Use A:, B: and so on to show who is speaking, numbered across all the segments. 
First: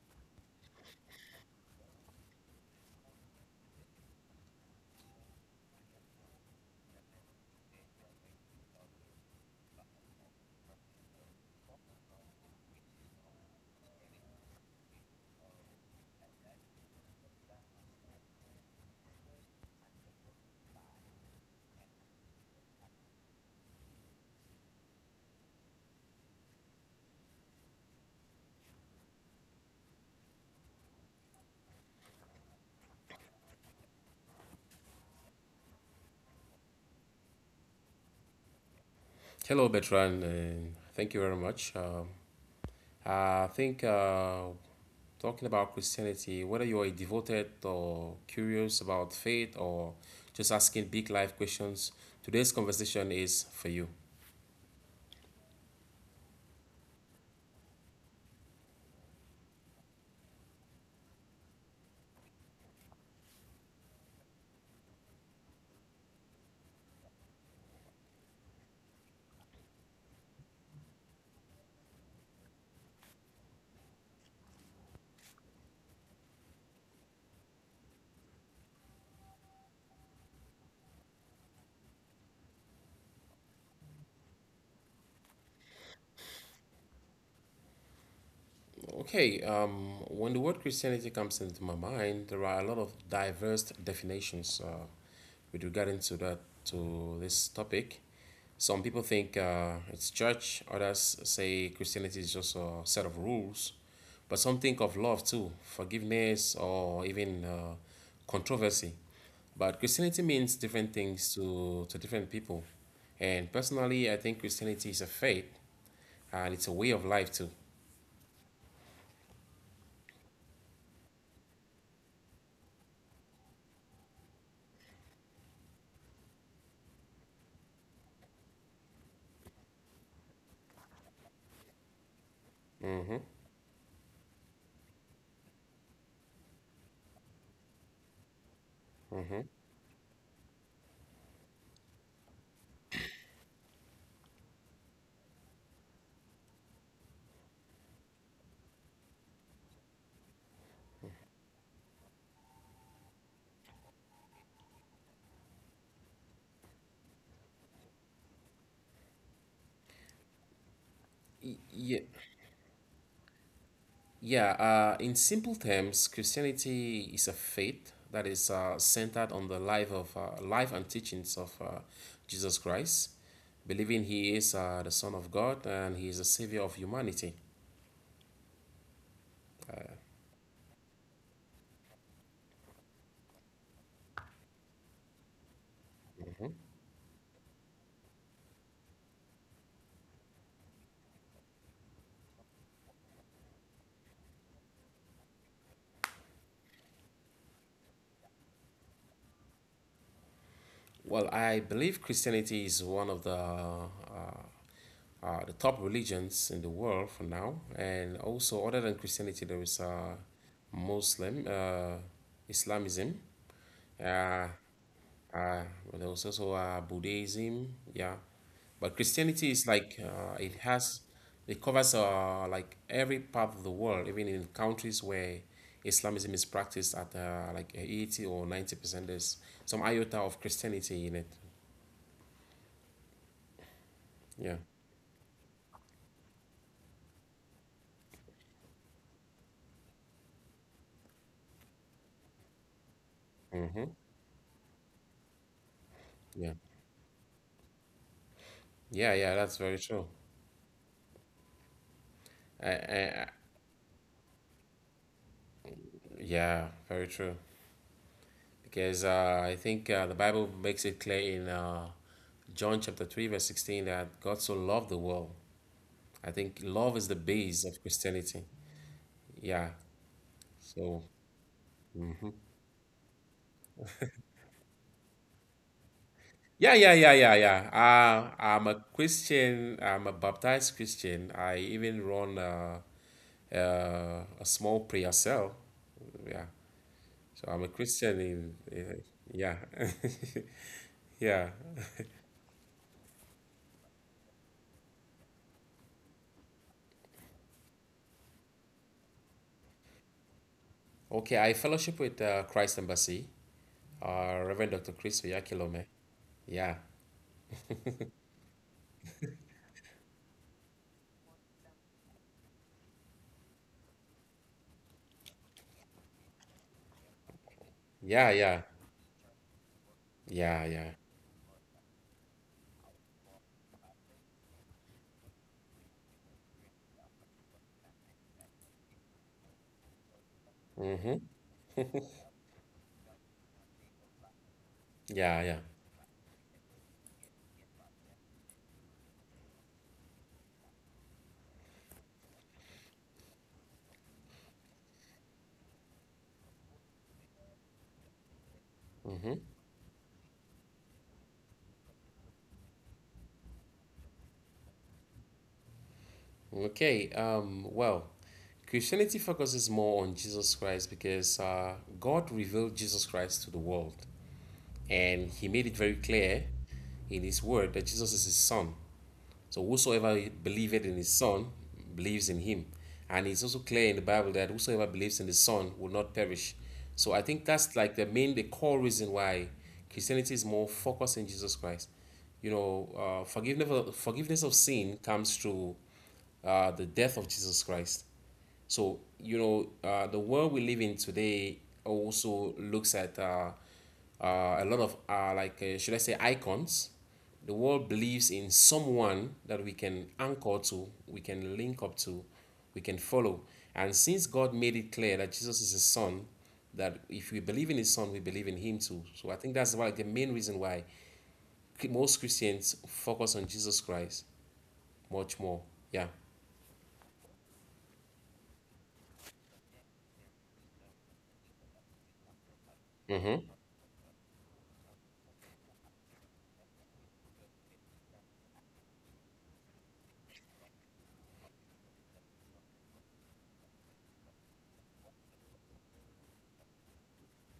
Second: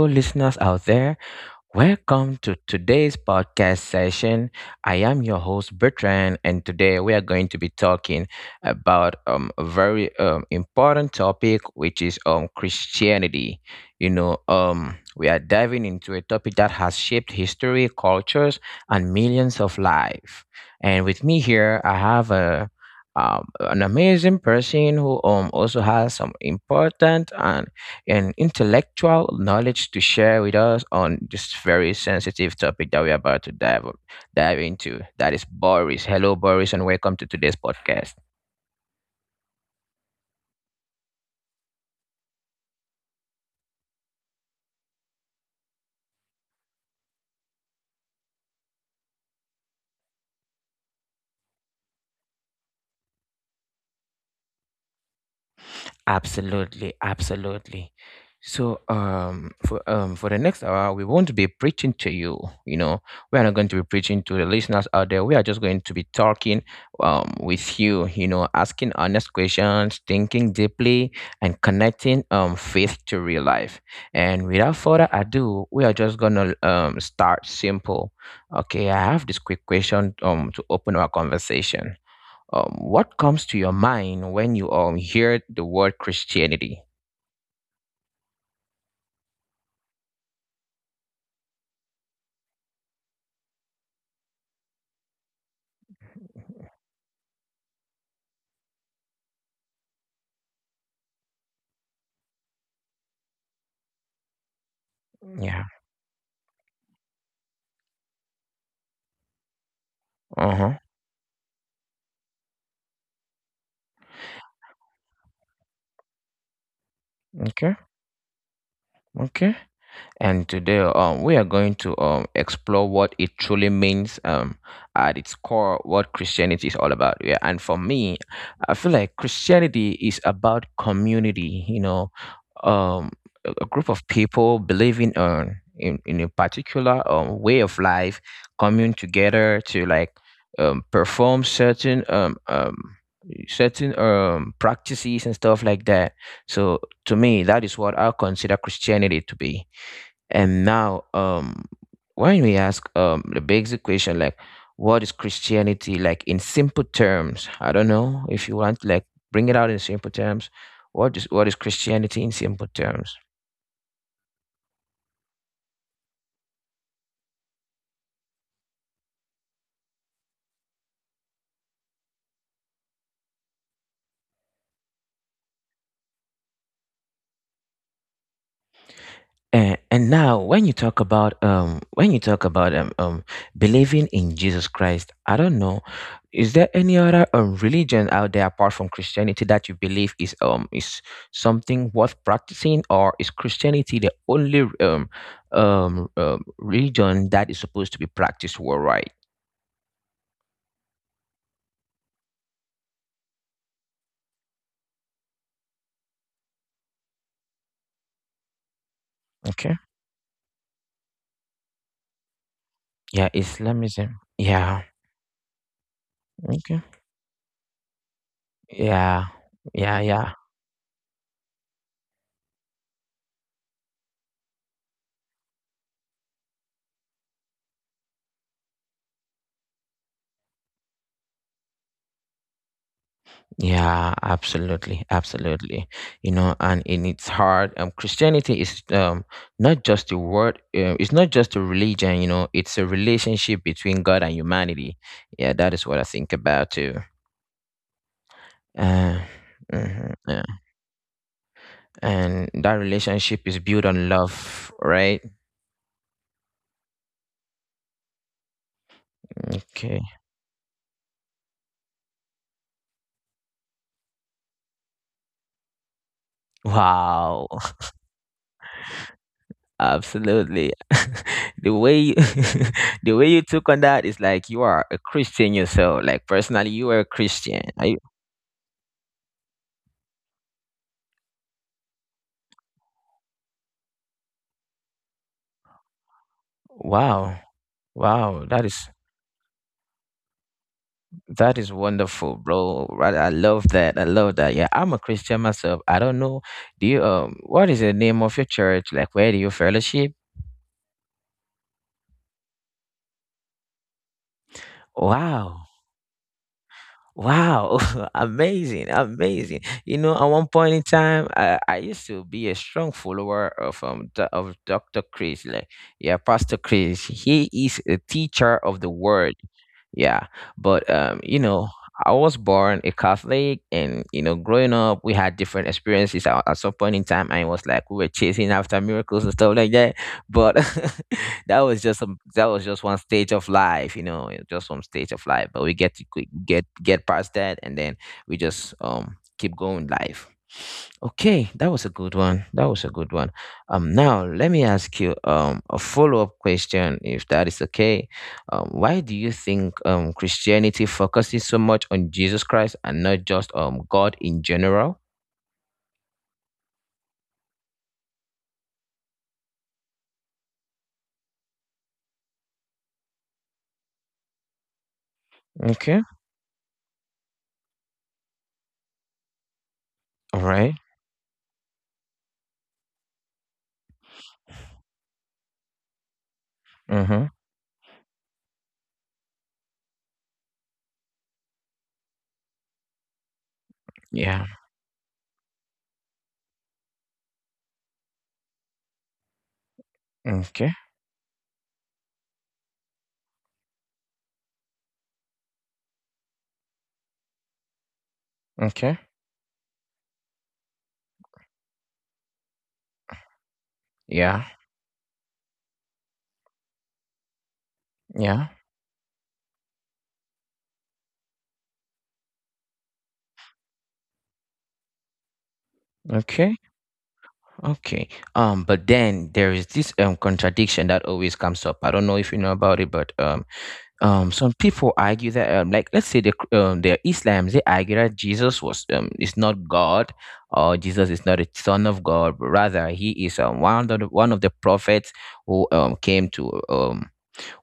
A: Listeners out there. Welcome to today's podcast session. I am your host, Bertrand, and today we are going to be talking about a very important topic, which is Christianity. We are diving into a topic that has shaped history, cultures, and millions of lives. And with me here, I have a an amazing person who also has some important and intellectual knowledge to share with us on this very sensitive topic that we're about to dive into. That is Boris. Hello, Boris, and welcome to today's podcast.
B: Hello, Bertrand, and thank you very much. I think talking about Christianity, whether you are devoted or curious about faith or just asking big life questions, today's conversation is for you.
A: Absolutely, absolutely. So, for for the next hour, we won't be preaching to you. You know, we are not going to be preaching to the listeners out there. We are just going to be talking, with you. Asking honest questions, thinking deeply, and connecting faith to real life. And without further ado, we are just gonna start simple. Okay, I have this quick question to open our conversation. What comes to your mind when you hear the word Christianity?
B: Okay, when the word Christianity comes into my mind, there are a lot of diverse definitions with regarding to that, to this topic. Some people think it's church, others say Christianity is just a set of rules, but some think of love too,
A: Yeah.
B: forgiveness, or even controversy. But Christianity
A: Uh
B: means
A: huh.
B: different things to different people. And personally, I think Christianity is a faith and it's a way of life too.
A: Okay. Okay. And today, we are going to explore what it truly means at its core, what Christianity is all about. Yeah, and for me, I feel like Christianity is about community. Um,
B: Mm-hmm,
A: a group of people believing in a particular way of life, coming
B: mm-hmm.
A: together to like perform certain practices and stuff like that. So to me, that is what I consider Christianity to be. And now, when we ask the basic question like, what is Christianity like in simple terms? I don't know if you want like bring it out in simple terms. What is
B: Yeah,
A: Christianity in simple terms?
B: yeah, in simple terms, Christianity is a faith that is centered on the life and teachings of Jesus Christ, believing he is the Son of God and he is the Savior of humanity.
A: And now, when you talk about believing in Jesus Christ, I don't know, is there any other religion out there apart from Christianity that you believe is something worth practicing, or is Christianity the only religion that is supposed to be practiced worldwide?
B: Well, I believe Christianity is one of the top religions in the world for now, and also other than Christianity, there
A: Okay.
B: is Muslim Islamism.
A: Yeah, Islamism.
B: Uh,
A: Yeah.
B: Uh, well, there was also
A: Okay.
B: Buddhism, yeah. But
A: Yeah.
B: Christianity is
A: Yeah.
B: like
A: Yeah.
B: it covers like every part of the world, even in countries where Islamism is practiced at like 80% or 90%. There's some iota of Christianity in it.
A: Yeah,
B: Yeah.
A: absolutely, absolutely. And in its heart, Christianity is not just a word. It's not just a religion. It's a relationship
B: Mm-hmm.
A: between God and humanity. Yeah, that is what I think
B: Yeah.
A: about too.
B: Yeah.
A: Uh,
B: Yeah. That's very true.
A: mhm, yeah. And
B: I,
A: that
B: I,
A: relationship is built on love, right?
B: yeah. Very true. Because I think
A: Okay.
B: the Bible makes it clear in John chapter 3 verse 16 that God so loved the world. I think love is the
A: Wow.
B: base of Christianity. Yeah.
A: Absolutely.
B: So,
A: The way you, the way you took on that is like you are a Christian yourself. Like
B: yeah,
A: personally, you
B: yeah,
A: are a
B: yeah, yeah,
A: Christian.
B: yeah. I'm a Christian. I'm a baptized Christian. I even run a small prayer cell. Yeah.
A: Wow.
B: So I'm a Christian
A: Wow,
B: in,
A: that is
B: in yeah. Yeah.
A: that is wonderful, bro. Right, I love that. I love that. Yeah, I'm a Christian myself. I don't know. Do you what is the name of your church? Like where do you fellowship?
B: Okay. I fellowship with Christ Embassy, Reverend Dr. Chris
A: Wow.
B: Oyakilome. Yeah.
A: Wow, amazing, amazing. At one point in time, I used to be a strong follower of Dr. Chris, like yeah, Pastor Chris. He is a
B: Yeah,
A: teacher
B: yeah.
A: of the word. Yeah.
B: Yeah,
A: But
B: yeah.
A: I was born a Catholic and growing up we had different experiences at some point in time. I was like we were chasing after miracles and stuff like that. But that was just one stage of life, just one stage of life,
B: Yeah,
A: but
B: yeah.
A: we get to get past that and then we just keep going life. Okay, that was a good one, that was a good one. Now let me ask you a follow-up question if that is okay. Why do you think Christianity focuses so much on Jesus Christ and not just God in general?
B: Okay, well, Christianity focuses more on Jesus Christ because God revealed Jesus Christ to the world, and He made it
A: Okay,
B: very clear in His Word that Jesus is His Son. So
A: all
B: whosoever
A: right,
B: believeth in His Son believes in Him. And it's also clear in the Bible that whosoever believes in the Son will not perish. So
A: mm-hmm,
B: I think that's like the core reason why Christianity is more focused in Jesus Christ. You know,
A: yeah,
B: forgiveness of sin comes through the death of Jesus Christ. So, the world we
A: okay,
B: live in today also looks at a lot of, like, should I say, icons. The world believes in
A: okay,
B: someone that we can anchor to, we can link up to, we can follow. And since
A: yeah,
B: God made it clear that Jesus is His Son, that if we believe in His Son, we believe
A: yeah,
B: in Him too. So I think that's why the main reason why most Christians focus on Jesus Christ much more. Yeah.
A: okay. Okay. But then there is this contradiction that always comes up. I don't know if you know about it, but some people argue that like let's say the Islam, they argue that Jesus was is not God, or Jesus is not a son of God, but rather he is one of the prophets who um came to um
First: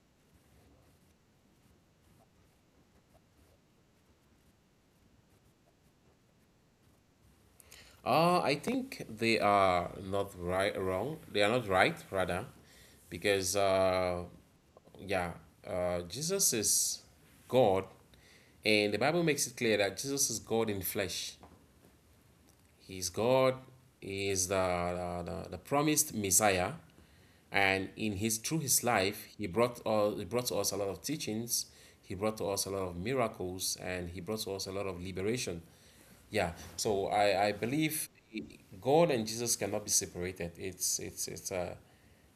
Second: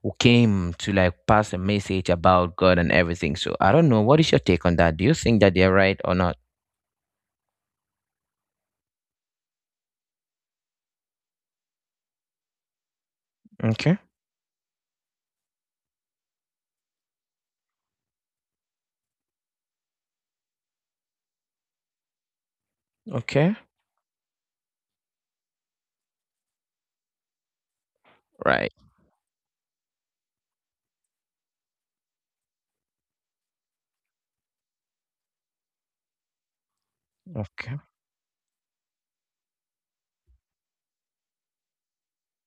A: who came to like pass a message about God and everything. So I don't know. What is your take on that? Do you think that they're right or not?
B: I think they are not right, wrong. They are not right, rather, because
A: Okay.
B: yeah, Jesus is God, and the Bible makes it clear that Jesus is God in flesh. He is
A: Okay.
B: God. He is the promised Messiah, and in his through
A: Right.
B: his life, he brought all he brought to us a lot of teachings. He brought to us a lot of miracles, and he brought to us a lot of liberation. Yeah, so I
A: Okay.
B: believe God and Jesus cannot be separated. It's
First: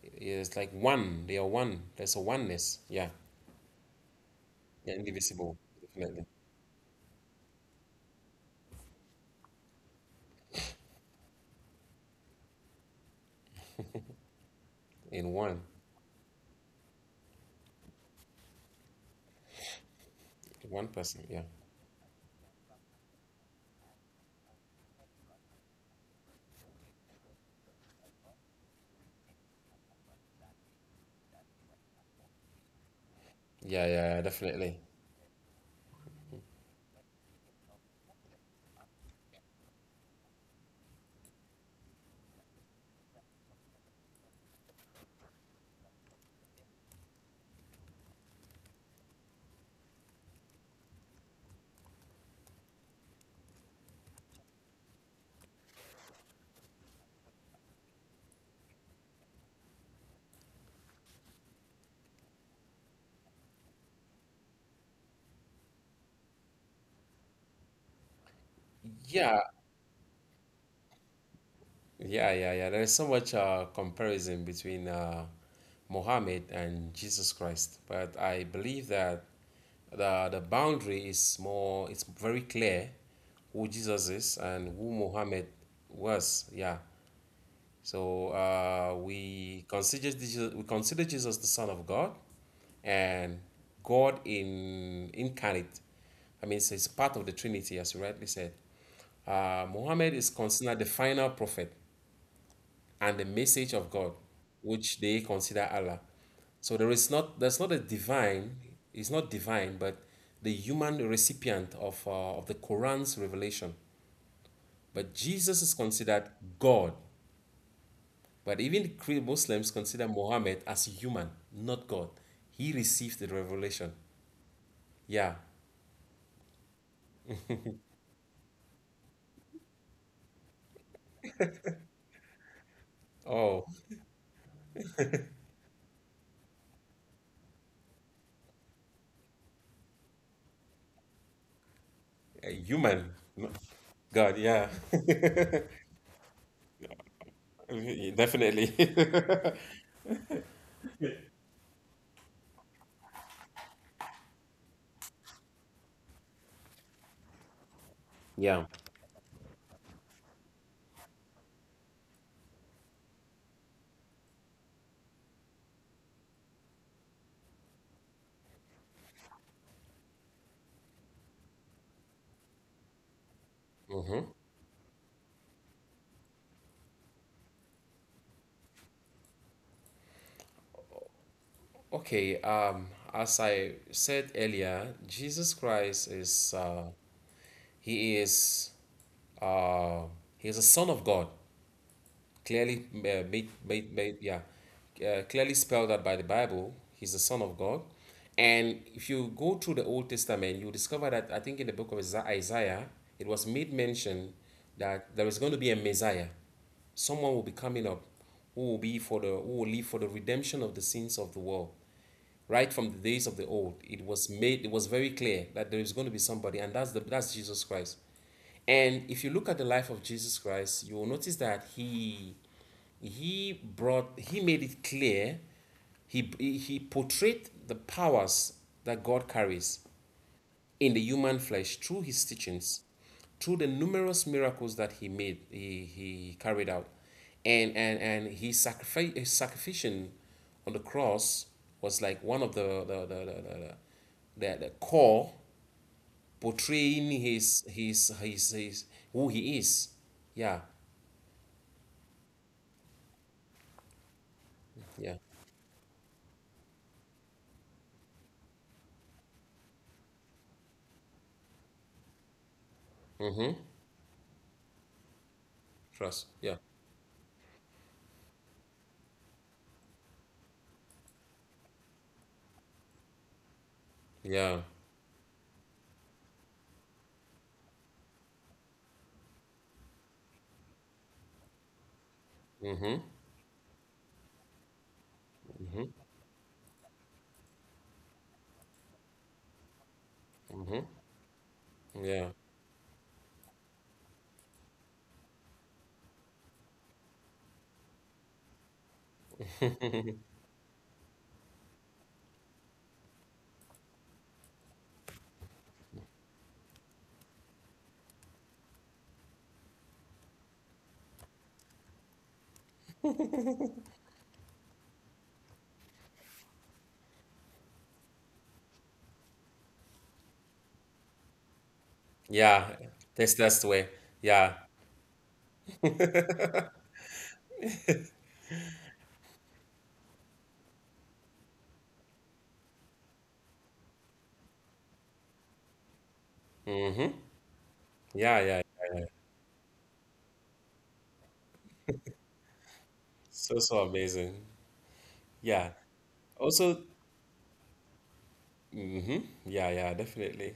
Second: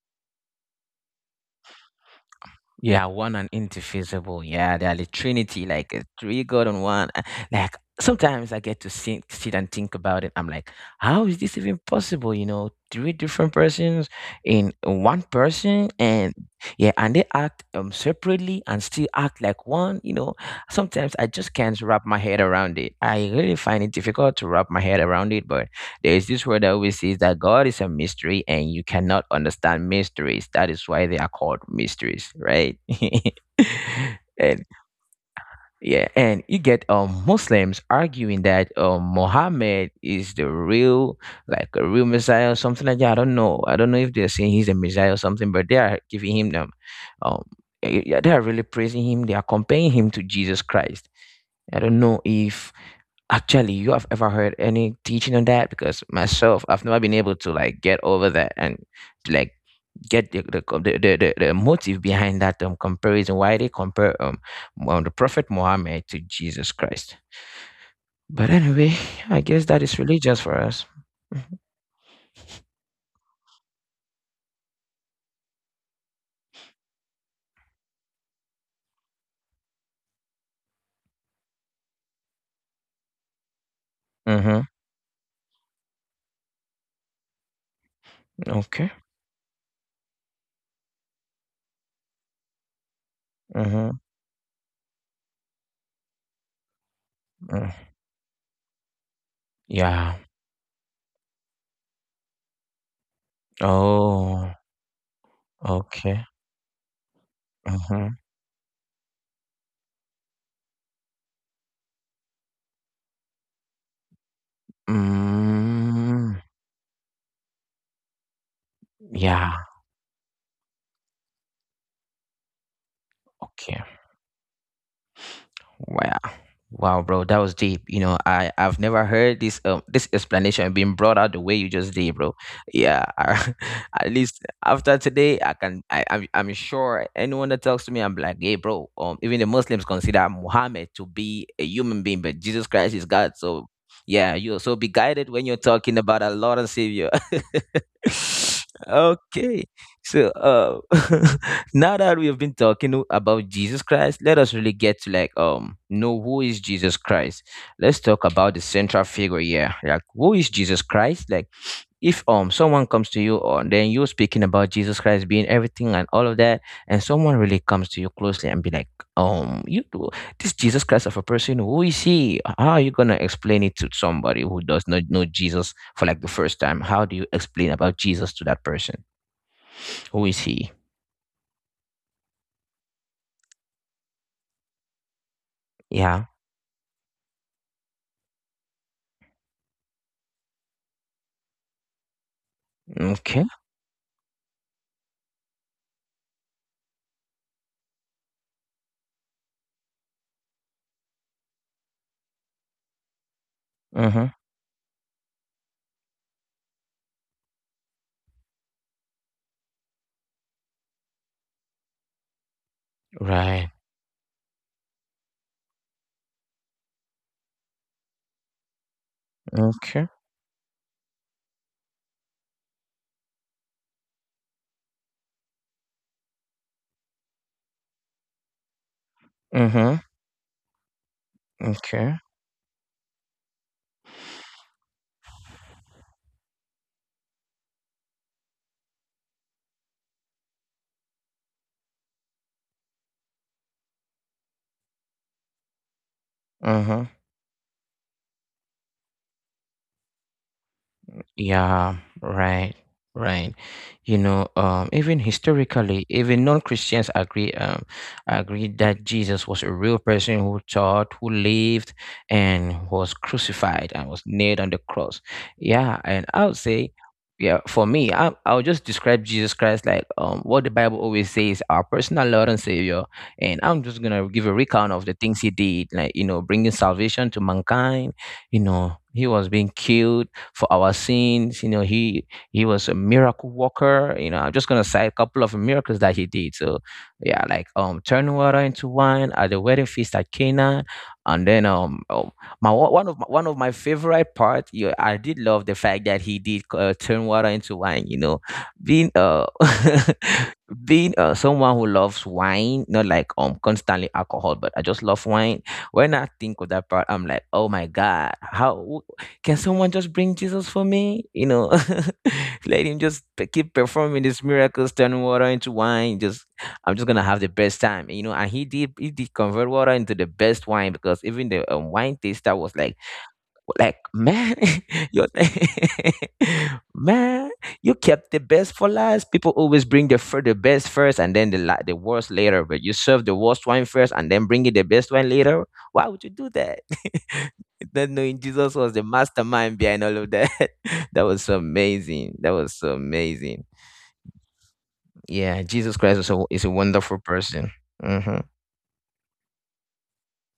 B: it's like one. They are one. There's a oneness.
A: Yeah,
B: Yeah,
A: one and indivisible. Yeah, they are
B: they're
A: the
B: indivisible,
A: Trinity, like a
B: definitely
A: three God on one. Like sometimes I get to sit and think about it. I'm like, how is this even possible? Three different persons in one
B: in one,
A: person, and yeah, and they act separately and still act like one. You know,
B: in one
A: sometimes
B: person.
A: I
B: Yeah,
A: just can't wrap my head around it. I really find it difficult to wrap my head around it, but there is this word that always says that God is a mystery and you cannot understand mysteries. That is why they are called mysteries, right?
B: yeah, yeah,
A: And
B: definitely.
A: yeah, and you get Muslims arguing that Muhammad is the real, like a real Messiah or something like that. I don't know. I don't know if they're saying he's a Messiah or something, but they are giving him them um yeah, they are really praising him. They are comparing him to Jesus Christ. I don't know if actually, you have ever heard any teaching on that. Because myself, I've never been able to like get over that and like get the co- the motive behind that comparison. Why they compare the Prophet Muhammad to Jesus Christ? But anyway, I
B: Yeah,
A: guess that is religious for us. Mhm.
B: yeah, yeah, yeah. There's so much comparison between Muhammad and Jesus Christ, but I believe that the boundary is more. It's very clear who Jesus is
A: Mm-hmm.
B: and who Muhammad was. Yeah. So
A: Okay.
B: we consider Jesus the Son of God, and
A: Mm-hmm.
B: God in incarnate. I mean, so it's part of the
A: Mm.
B: Trinity, as you rightly said.
A: Yeah.
B: Muhammad is considered the final prophet and the message of God,
A: Oh.
B: which they consider
A: Okay.
B: Allah. So there's not a
A: Mm-hmm.
B: divine, it's not divine, but the human recipient of the Quran's revelation. But Jesus is
A: Mm.
B: considered God. But even
A: Yeah.
B: Muslims consider Muhammad as human, not God. He received the
A: Okay.
B: revelation. Yeah.
A: Wow. Wow, bro, that was deep. I've never heard this explanation being brought out the way you just did, bro. Yeah, I,
B: Oh,
A: at least after today, I can I'm sure anyone that talks to me, I'm like, hey, bro. Even the Muslims consider Muhammad to be a human being, but Jesus
B: a
A: Christ is
B: human,
A: God. So
B: not
A: yeah,
B: God.
A: you'll so
B: Yeah.
A: be guided when you're talking about a Lord and Savior.
B: Definitely.
A: Okay, so now that we have been talking about Jesus Christ, let us really get to like know who is Jesus Christ. Let's talk about the
B: Yeah.
A: central figure here. Like who is Jesus Christ? Like if someone comes to you or then you're speaking about Jesus Christ being everything and all of that, and someone really comes to you closely and be like, um, you do- this Jesus Christ of a person, who is he? How are you gonna explain it to somebody who does not know Jesus for like the first time? How do you explain about Jesus to that person? Who is he?
B: Okay, as I said earlier, Jesus Christ
A: Yeah.
B: is he is uh, he is a Son of God. Clearly
A: Okay.
B: yeah, clearly spelled out by the Bible. He's the Son of God, and if you go through the Old Testament, you discover that I think in the book of Isaiah, it was made
A: Mm-hmm.
B: mention that there is going to be a Messiah, someone will be coming up who will be for the who will live for the redemption of the sins of the world. Right from the days of the
A: Right.
B: old, it was very clear that there is going to be somebody, and that's Jesus Christ. And if you look at the life
A: Okay.
B: of Jesus Christ, you will notice that he made it clear he he portrayed the powers that God carries
A: Mm-hmm.
B: in the human flesh through
A: Okay.
B: his teachings, through the numerous miracles that he carried out. And his sacrificial on the cross was like one of the core
A: Uh-huh.
B: portraying who he is. Yeah,
A: Yeah, right, right. You know, um,
B: yeah.
A: even historically, even non-Christians agree, agree that Jesus was a real person who taught, who lived, and was
B: Mm-hmm.
A: crucified and was nailed on the cross. Yeah, and
B: Trust.
A: I
B: Yeah.
A: would say, yeah, for me, I'll just describe Jesus Christ like what the Bible always says, our personal Lord and Savior. And I'm just gonna give a
B: Yeah.
A: recount of the things he did, like bringing salvation to mankind. He was being killed for our sins. He was a
B: Mm-hmm.
A: miracle worker. I'm just gonna cite a couple of miracles
B: Mm-hmm.
A: that he did. So yeah, like turning water into wine at the wedding feast at
B: Mm-hmm.
A: Cana, and then
B: Yeah.
A: my one one of my favorite part. Yeah, I did love the fact that he did turn water into wine. You know, being Being someone who loves wine, not like constantly alcohol, but I just love wine. When I think of that part, I'm like, oh my God, how can someone just bring Jesus for me? Let him just keep performing these miracles, turning water into wine. Just, I'm just gonna have the best time. And he did, convert water into the best wine because even the wine taster
B: Yeah.
A: was like,
B: That's the way.
A: like,
B: Yeah.
A: man, you man, you kept the best for last. People always bring the best first and then the worst later. But you serve the worst wine first and then bring in the best wine later. Why would you do that? Not knowing
B: Yeah. Yeah.
A: Jesus was the mastermind behind all of that. That was so amazing. That was so
B: So
A: amazing.
B: so amazing.
A: Yeah,
B: Yeah.
A: Jesus Christ is a
B: Also,
A: wonderful person. Hmm.
B: yeah, yeah, definitely.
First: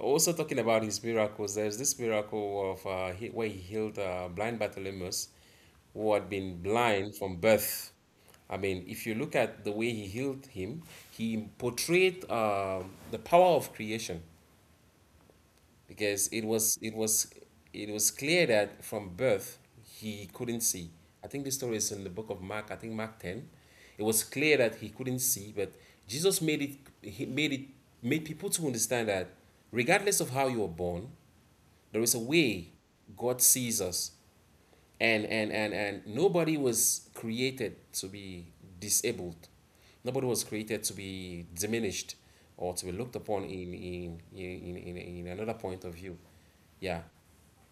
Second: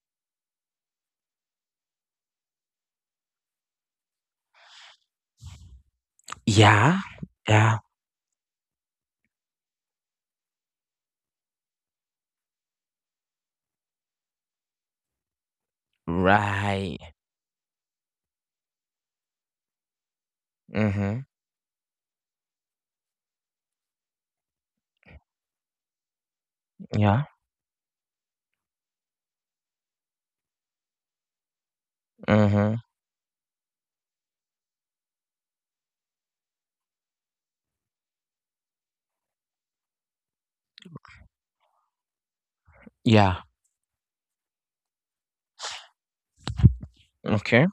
B: Also, talking about his miracles, there's this miracle of where he healed blind Bartimaeus, who had been
A: Yeah.
B: blind from
A: Yeah.
B: birth. I mean, if you look at the way he healed him, he portrayed the power of creation. Because
A: Right.
B: it was clear that from birth he couldn't see.
A: Mm-hmm.
B: I think this story is in the book of Mark. I think Mark 10. It was clear that he couldn't see, but Jesus made it
A: Yeah.
B: he made it made people to understand that regardless of how you were born, there is a way
A: Mm-hmm.
B: God sees us, and nobody was created to be disabled, nobody was created to be diminished or to be looked
A: Yeah.
B: upon in another point of view. Yeah.
A: Okay.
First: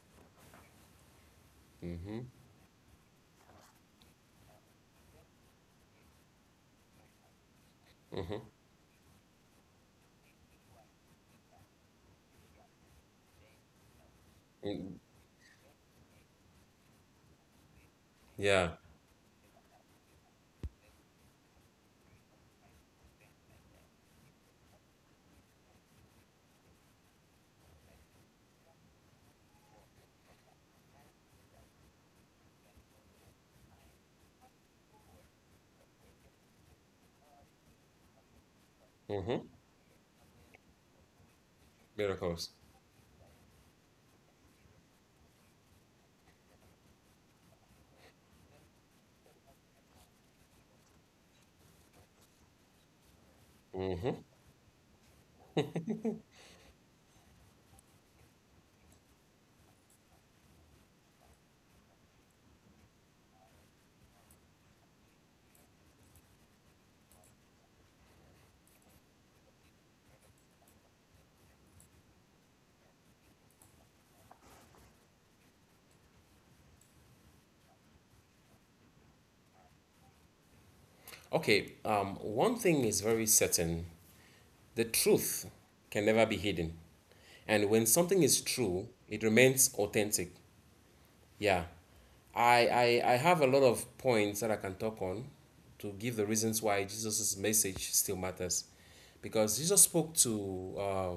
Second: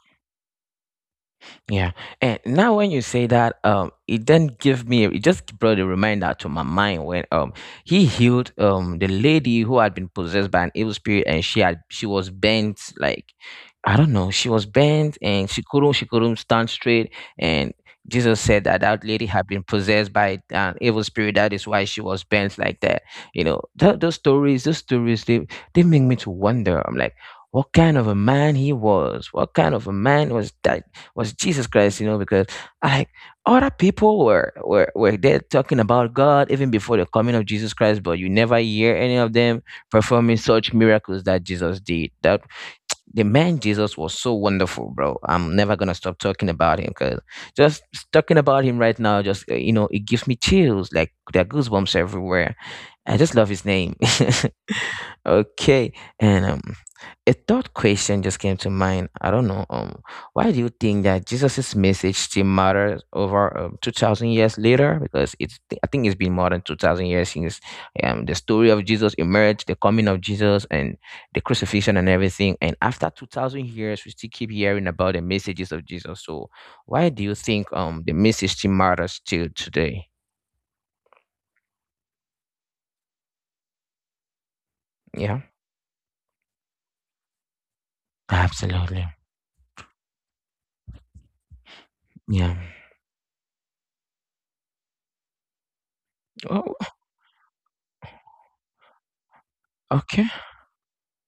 A: Yeah. And now when you say that, it then give me it just brought a reminder to my mind when he healed the lady who had been possessed by an evil spirit and she was bent like I don't know, she was
B: Mm,
A: bent and she couldn't stand straight and Jesus said
B: yeah.
A: that lady had been possessed by an evil spirit. That is why she was bent like that. You know, those stories, they make me to wonder. I'm like, what kind of a man he was? What kind of a man was that? Was Jesus Christ, you know, because I like other people were there talking about God even before the coming of Jesus Christ, but you never hear any of
B: Mm-hmm.
A: them performing such miracles that Jesus did. That
B: Miracles.
A: the man Jesus was so wonderful, bro. I'm never gonna stop talking about him because just talking about him right now, just you know, it gives me chills. Like there are goosebumps everywhere. I just love his name.
B: Mm-hmm.
A: Okay, and a third question just came to mind. I don't know. Why do you think that Jesus's message still matters over 2,000 years later? Because it's I think it's been more than 2,000 years since the story of Jesus emerged, the coming of Jesus, and the crucifixion and everything. And after 2000 years, we still keep hearing about the messages of Jesus. So why do you think the message still matters till today?
B: Okay, one thing is very certain, the
A: Yeah.
B: truth can never be hidden, and when something is true
A: Absolutely.
B: it remains authentic. Yeah.
A: Yeah.
B: I have a lot of points that I can talk on to give the reasons
A: Oh,
B: why Jesus' message still matters. Because
A: okay.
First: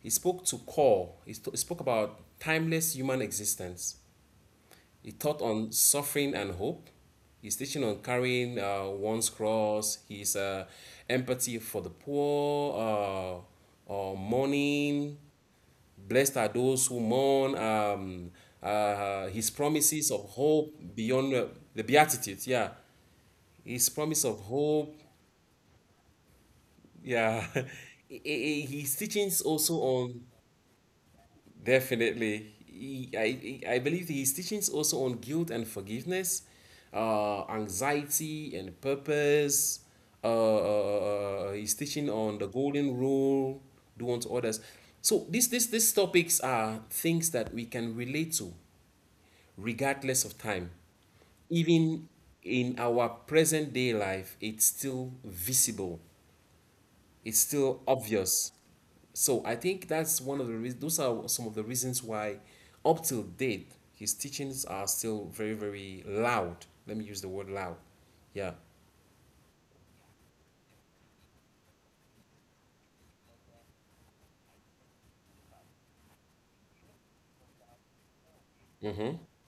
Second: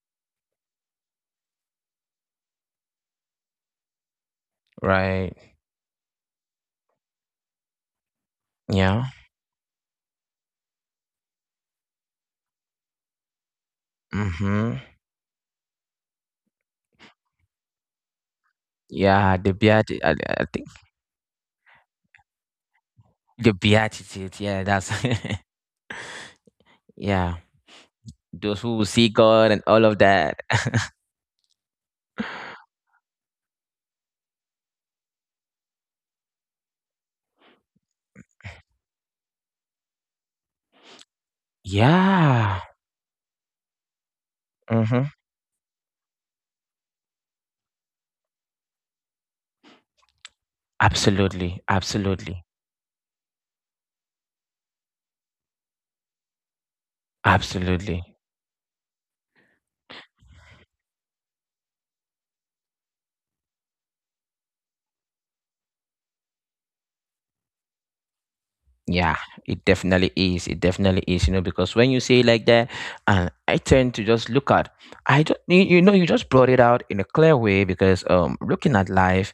B: he spoke about timeless human existence. He taught
A: Right.
B: on suffering and hope. He's teaching on carrying one's
A: Yeah.
B: cross. He's empathy for the poor,
A: Mm-hmm.
B: mourning, blessed are those who mourn, his
A: Yeah. The
B: promises of
A: beatitude.
B: hope
A: I think
B: beyond the Beatitudes. Yeah, his
A: the
B: promise of
A: beatitude.
B: hope.
A: Yeah. That's.
B: Yeah.
A: Yeah. Those
B: His
A: who will see
B: teachings also
A: God and all of
B: on,
A: that.
B: definitely. I believe his teachings also on guilt and forgiveness, anxiety and purpose. His teaching on the
A: Yeah.
B: golden rule, do unto others.
A: Mm-hmm.
B: So these topics are things that we can relate to regardless of time.
A: Absolutely.
B: Even
A: Absolutely.
B: in our present day life, it's still visible, it's still
A: Absolutely.
B: obvious. So I think that's one of the reasons, those are some of the reasons why, up till date, his teachings are still very, very loud. Let me use the word loud. Yeah.
A: Yeah, it definitely is. It definitely is, you know, because when you say it like that, and I tend to just look at, I don't, you know, you just brought it out in a clear way because looking at life,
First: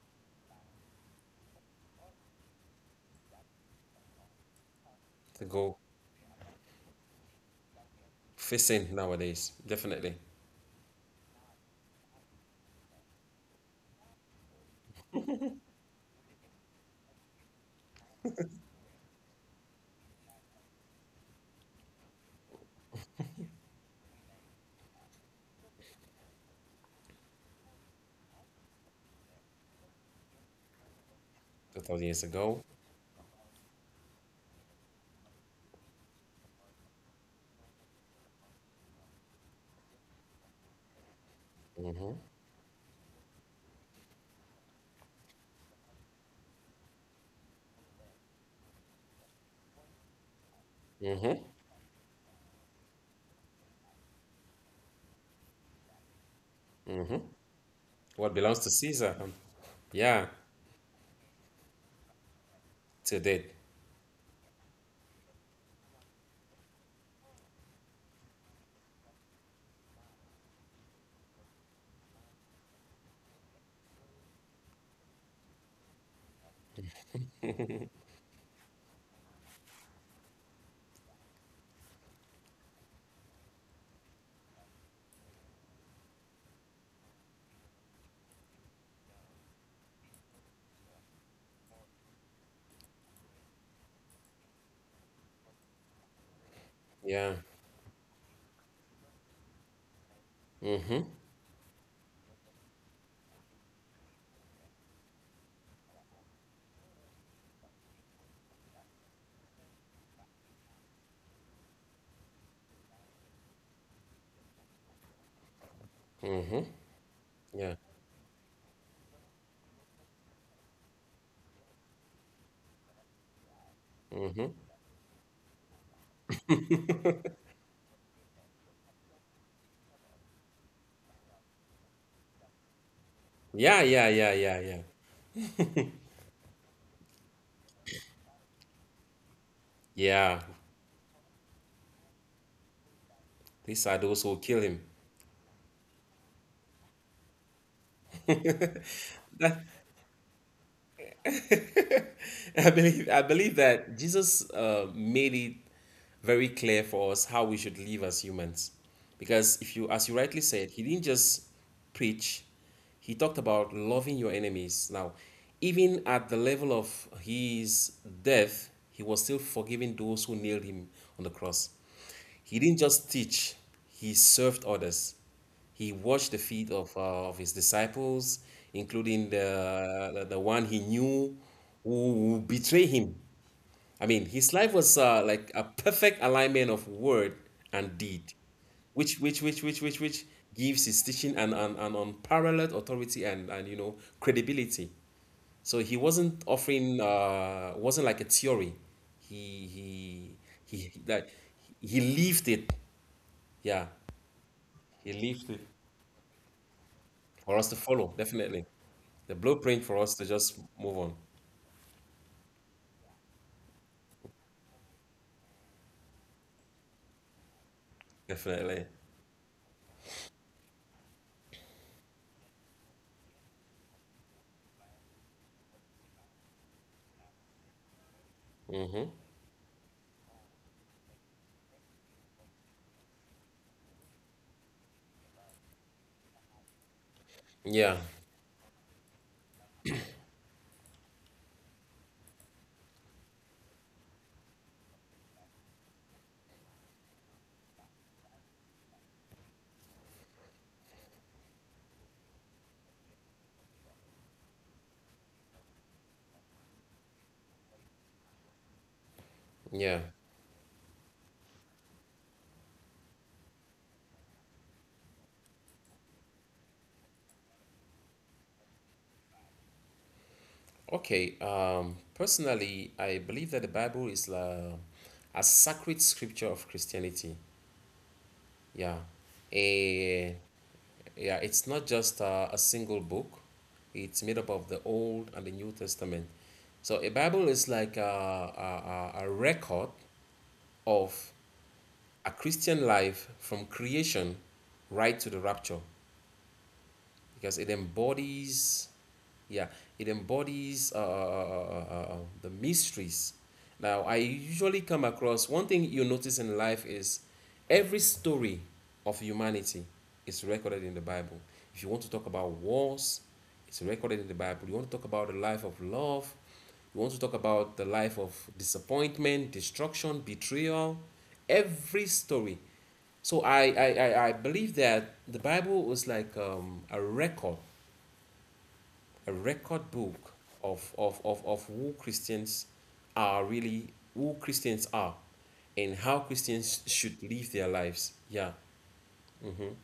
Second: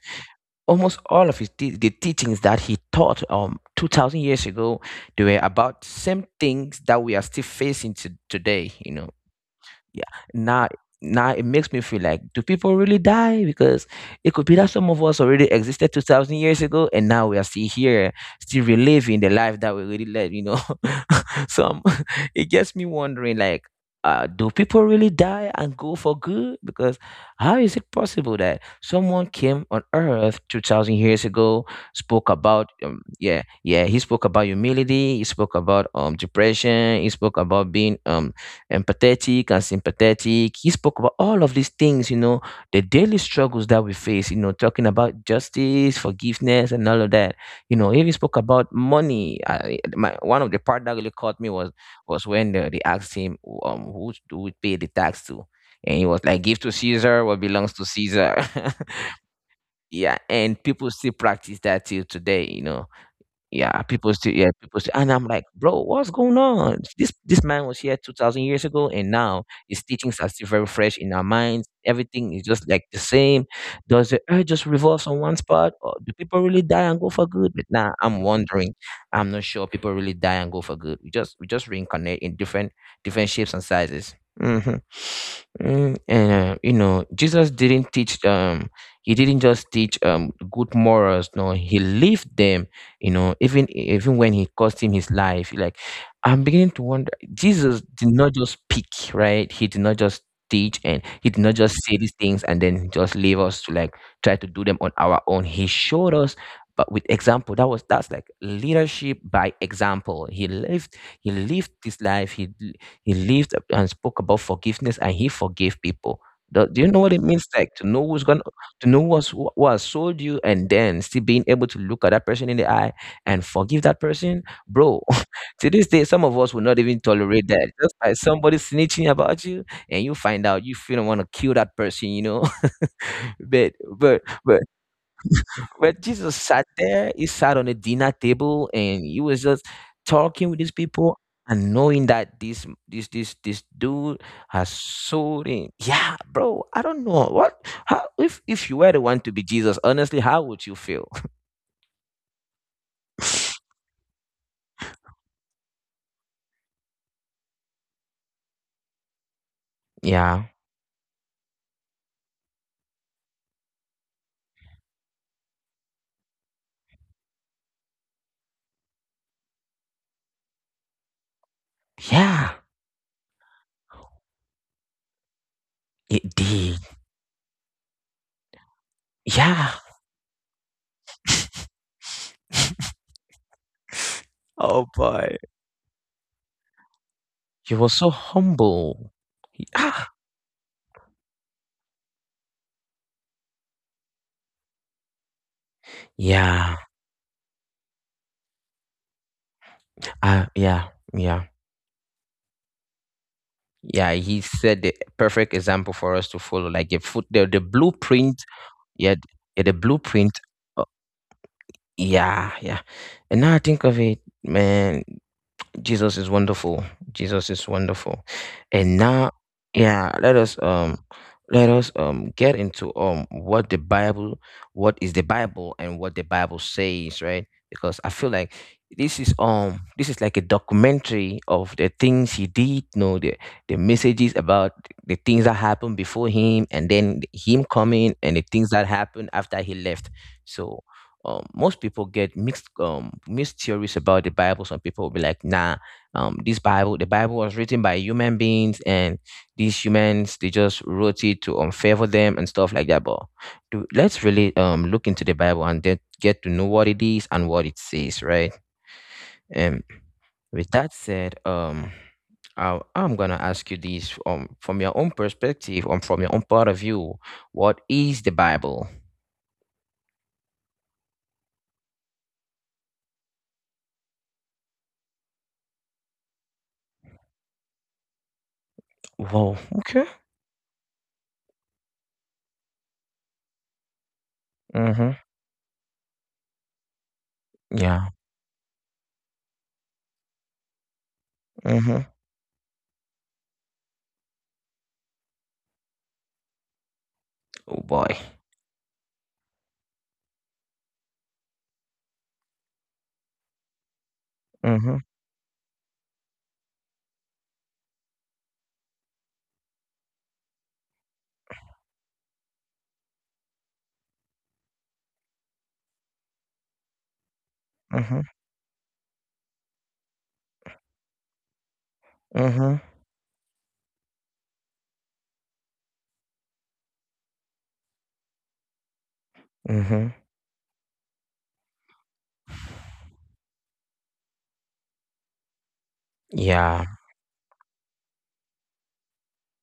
A: almost all of the teachings that he taught 2000 years ago, they were
B: to go
A: about same things that we are still today,
B: facing
A: you know.
B: nowadays,
A: Yeah.
B: definitely.
A: Now, it makes me feel like, do people really die? Because it could be that some of us already existed 2,000 years ago, and now we are still here, still reliving the life that we really led. You know, some it gets me wondering, like, do people really die and go for good? Because how is it possible that someone came on Earth 2,000 years ago,
B: 2000 years
A: spoke
B: ago.
A: about, he spoke about humility, he spoke about depression, he spoke about being empathetic and sympathetic. He spoke about all of these things,
B: Mm-hmm.
A: you know, the daily struggles that we face, you know, talking about justice, forgiveness, and all of that. You know, he even spoke about money. One of the part that really
B: Mm-hmm.
A: caught me was when they asked him, who do we pay the tax to? And he was like, give to Caesar what belongs to
B: What
A: Caesar.
B: belongs to Caesar?
A: Yeah,
B: Yeah,
A: and people still practice that till today, you know.
B: to date.
A: Yeah, people still, yeah, people still, and I'm like, "Bro, what's going on? This man was here 2000 years ago and now his teachings are still very fresh in our minds. Everything is just like the same. Does the earth just revolve on one spot or do people really die and go for good?" But now I'm wondering. I'm not sure people really die and go for good. We just reincarnate in different shapes and sizes. Hmm. Mm, and you know, Jesus didn't teach he didn't just teach good morals, no, he lived them, you know, even when he cost him his life. Like, I'm beginning to wonder,
B: Yeah.
A: Jesus did not just speak, right? He did not just teach and
B: Mm-hmm.
A: he did not just say these things and then just leave us to like try to do them on our own. He showed us, but with example. That was, that's like leadership by example. He lived this life, he lived and spoke about forgiveness and he forgave people. Do you know what it means, like
B: Yeah.
A: to know who's gonna to know what's, who has sold you and then still being able to look at that person in the eye and forgive that person? Bro, to this day, some of us will not even tolerate that. Just by somebody snitching about you, and you find out, you feel want to kill that person, you know. but
B: Yeah, yeah,
A: but
B: yeah,
A: but
B: yeah, yeah.
A: but Jesus sat there, he sat on a dinner table, and he was just
B: Yeah,
A: talking with these people. And knowing that this
B: these are those
A: dude
B: who kill
A: has
B: him.
A: sold him. Yeah, bro. I don't know what, how, if you were the one to be Jesus. Honestly, how would you feel?
B: I believe that Jesus made it very clear for us how we should live as humans. Because if you as you rightly
A: Yeah,
B: said, he didn't just preach, he talked about loving your enemies. Now, even at the level of his death, he was still forgiving those who nailed him on the cross. He
A: yeah,
B: didn't just teach, he served others. He washed the
A: it
B: feet
A: did.
B: of his disciples, including
A: Yeah.
B: the one he knew who would betray him. I mean, his life
A: Oh
B: was
A: boy.
B: like a perfect alignment of word
A: He was
B: and
A: so
B: deed,
A: humble.
B: which, which, which,
A: Yeah.
B: which, which,
A: Ah,
B: which gives his teaching an unparalleled authority and credibility. So he wasn't
A: yeah.
B: offering, wasn't like a theory. he he he
A: Yeah.
B: that
A: Yeah.
B: he lived it. Yeah,
A: Yeah. He said the
B: he left
A: perfect
B: it
A: example for us to follow, like a foot,
B: for
A: the
B: us to follow,
A: blueprint.
B: definitely.
A: Yeah.
B: The
A: Yeah, the
B: blueprint for us to
A: blueprint.
B: just
A: uh,
B: move on,
A: yeah. Yeah. And now I think of it, man. Jesus is wonderful. Jesus is wonderful.
B: definitely.
A: And now, yeah, let us get into what the Bible, what is the Bible and what the Bible says, right? Because I feel like
B: Mm-hmm.
A: this is like a documentary of the things he did, you know, the messages about the things that happened before him and then him
B: Yeah,
A: coming and the things that happened after he left. So most people get mixed theories about the Bible. Some people will be like, "Nah, this Bible, the Bible was written by human beings, and these humans they just wrote it to favor them and stuff like that." But let's really look into the Bible and then get to know what it is and what it says, right? And
B: yeah.
A: with that said, I'm gonna ask you this from your own perspective, from your own point of view. What is the Bible?
B: Okay. Personally, I believe that the Bible is a sacred scripture of Christianity. Yeah.
A: Whoa, okay.
B: Eh, yeah, it's not just a single book. It's made up of the
A: Mm-hmm.
B: Old and the New Testament. So a Bible is like a,
A: Yeah.
B: a, a a record of
A: Mm-hmm.
B: a Christian life from creation right to the rapture because it
A: Oh boy.
B: embodies, yeah, it embodies the mysteries. Now I usually come
A: Mm-hmm.
B: across, one thing you notice in life is every story of humanity is recorded in the Bible. If you want to talk about wars, it's recorded in the Bible. You want to talk about the life of love, you want to talk about the life of
A: Mm-hmm.
B: disappointment, destruction, betrayal, every story.
A: Mm-hmm.
B: So I believe that the Bible was like a record
A: Mm-hmm.
B: book of who Christians are really, who Christians are, and how Christians
A: Yeah.
B: should live their lives. Yeah. Mm-hmm,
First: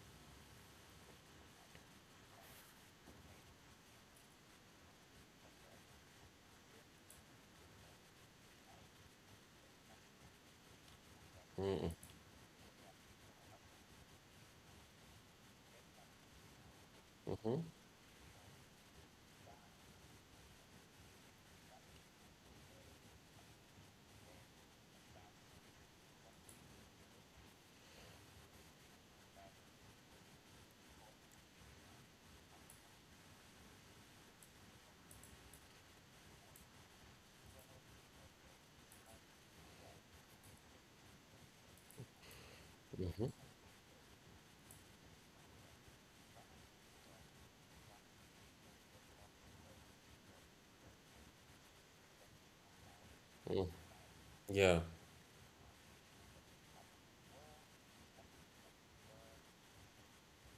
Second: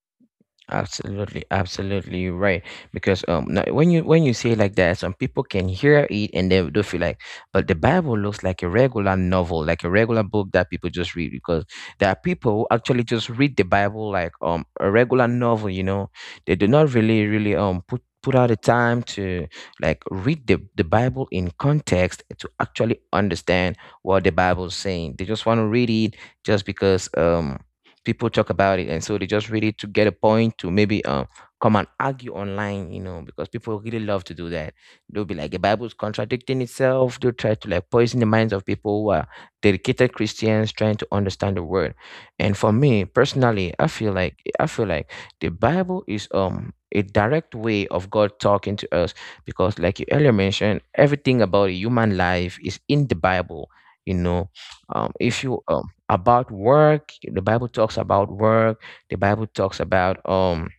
A: Absolutely, absolutely, you're right. Because now, when you say like that, some people can hear it and they do feel like, but the Bible looks like a regular novel, like a regular book that people just read. Because there are people who actually just read the Bible like a regular novel. You know, they do not really
B: mm-hmm.
A: put out the time to like read the bible in context to actually understand what the bible's saying. They just want to read it just because people talk about it, and so they just really to get a point to maybe come and argue online, you know, because people really love to do that. They'll be like the bible's contradicting itself. They'll try to like poison the minds of people who are dedicated christians trying to understand the word. And for me personally, I feel like the bible is a direct way of god talking to us, because like you earlier mentioned, everything about a human life is in the bible, you know.
B: Yeah.
A: If you about work. The Bible talks about work. The Bible talks about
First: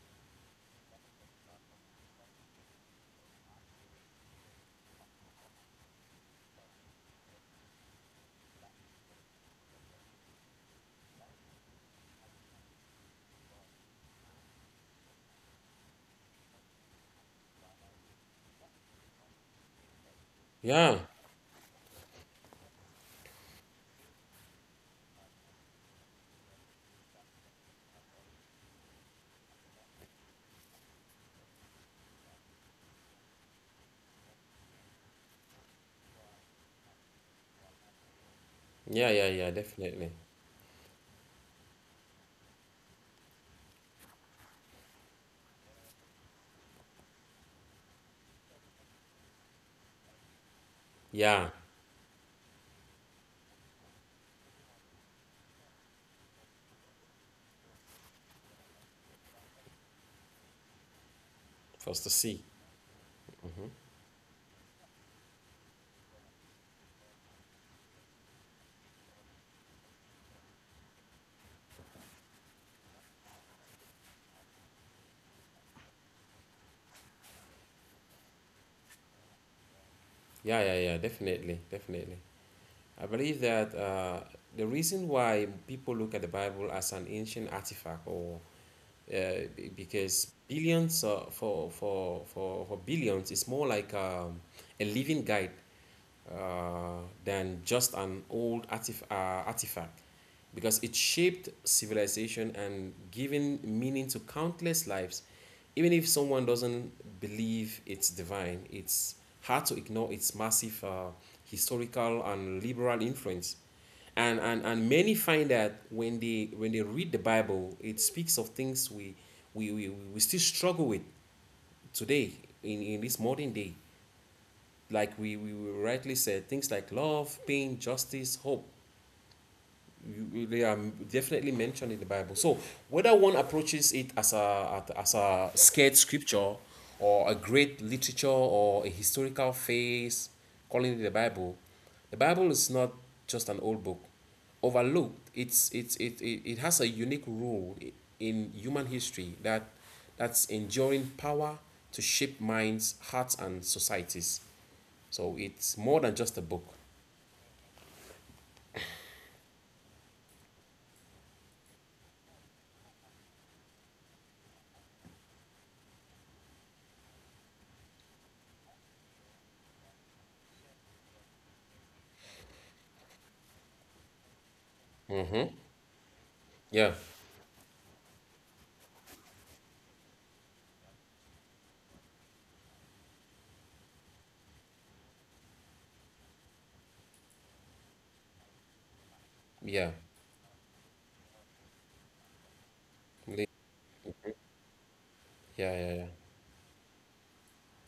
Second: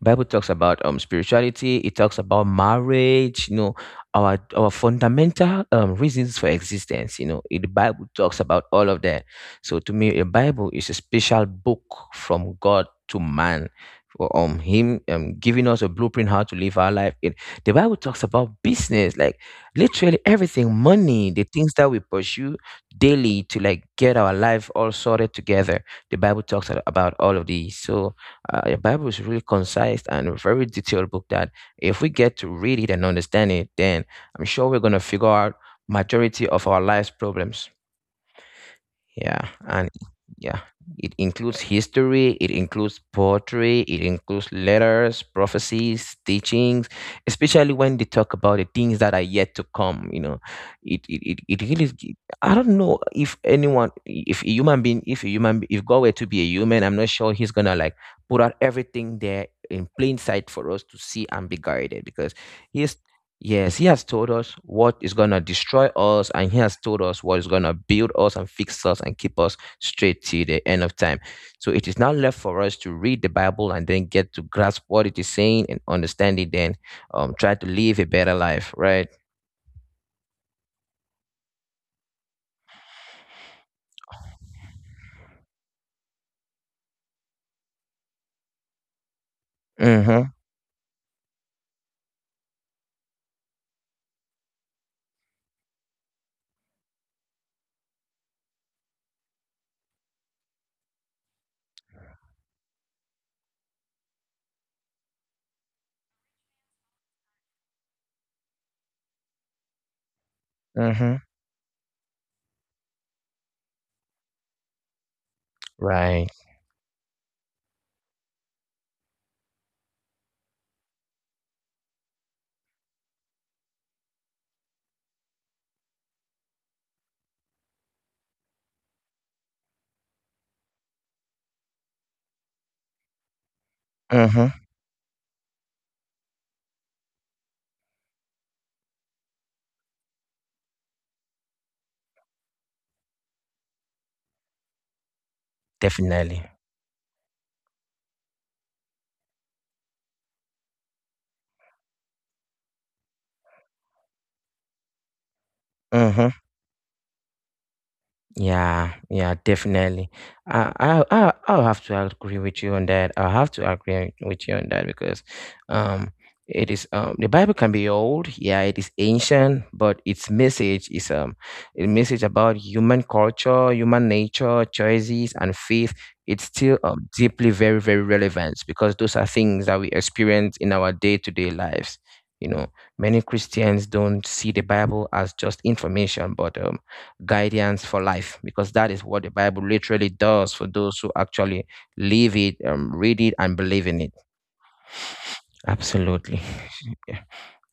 A: Spirituality. It talks about marriage. You know, our fundamental reasons for existence. You know, the Bible talks about all of that. So to me, a Bible is a special book from God to man. For, him giving us a blueprint how to live our life. The Bible talks about business, like literally everything,
B: Yeah.
A: money, the things that we pursue daily to like get our life all sorted together. The Bible talks about all of these. So the Bible is really concise and a very detailed book that if we get to read it and understand it, then I'm sure we're going to figure out majority of our life's problems.
B: Yeah, yeah, yeah,
A: Yeah, and
B: definitely.
A: yeah, it includes history, it includes poetry, it includes letters, prophecies, teachings, especially when they talk about the things that are yet to come. You know,
B: Yeah,
A: it really, I don't know if anyone, if a human being, if a human, if God were to be a human, I'm not sure he's gonna like put out everything there in plain sight for us to see and be
B: for us to
A: guided
B: see.
A: because he is.
B: Hmm.
A: Yes, he has told us what is going to destroy us, and he has told us what is going to build us and fix us and keep us straight till the end of time. So it is now left for us to read the Bible and then get to grasp what it is saying and understand it, then try to live a better life, right?
B: Yeah, yeah, yeah, definitely, definitely. I believe that the reason why people look at the Bible as an ancient artifact or
A: Mm-hmm.
B: because billions, for billions, is more like a living guide than just an old artifact because it shaped civilization and given meaning to countless lives. Even if someone doesn't believe it's divine, it's hard to ignore its massive
A: Mm-hmm.
B: historical and liberal influence. And many find that
A: Right.
B: when they read the Bible, it speaks of things we still struggle with today, in this modern day, like we rightly said, things like love, pain, justice, hope, they are definitely mentioned in the Bible. So whether one approaches it
A: Mm-hmm.
B: as a scared scripture, or a great literature, or a historical phase, calling it the Bible is not just an old book. Overlooked, it has
A: Definitely.
B: a unique role in human history that that's enduring power to shape minds, hearts, and societies. So it's more than just a book.
A: Mm-hmm. Yeah, yeah, definitely. I'll have to agree with you on that. I'll have to agree with you on that because, um, it is the Bible can be old. Yeah, it is ancient, but its message is a message about human culture, human nature, choices, and faith. It's
B: Yeah,
A: still deeply very very relevant because those are things that we experience in our day to day lives. You know, Many Christians don't see the Bible as just information, but guidance for life because that is what the Bible
B: yeah,
A: literally does for those who actually live it, read
B: Le-
A: it, and believe in it.
B: yeah, yeah, yeah.
A: Absolutely. Yeah.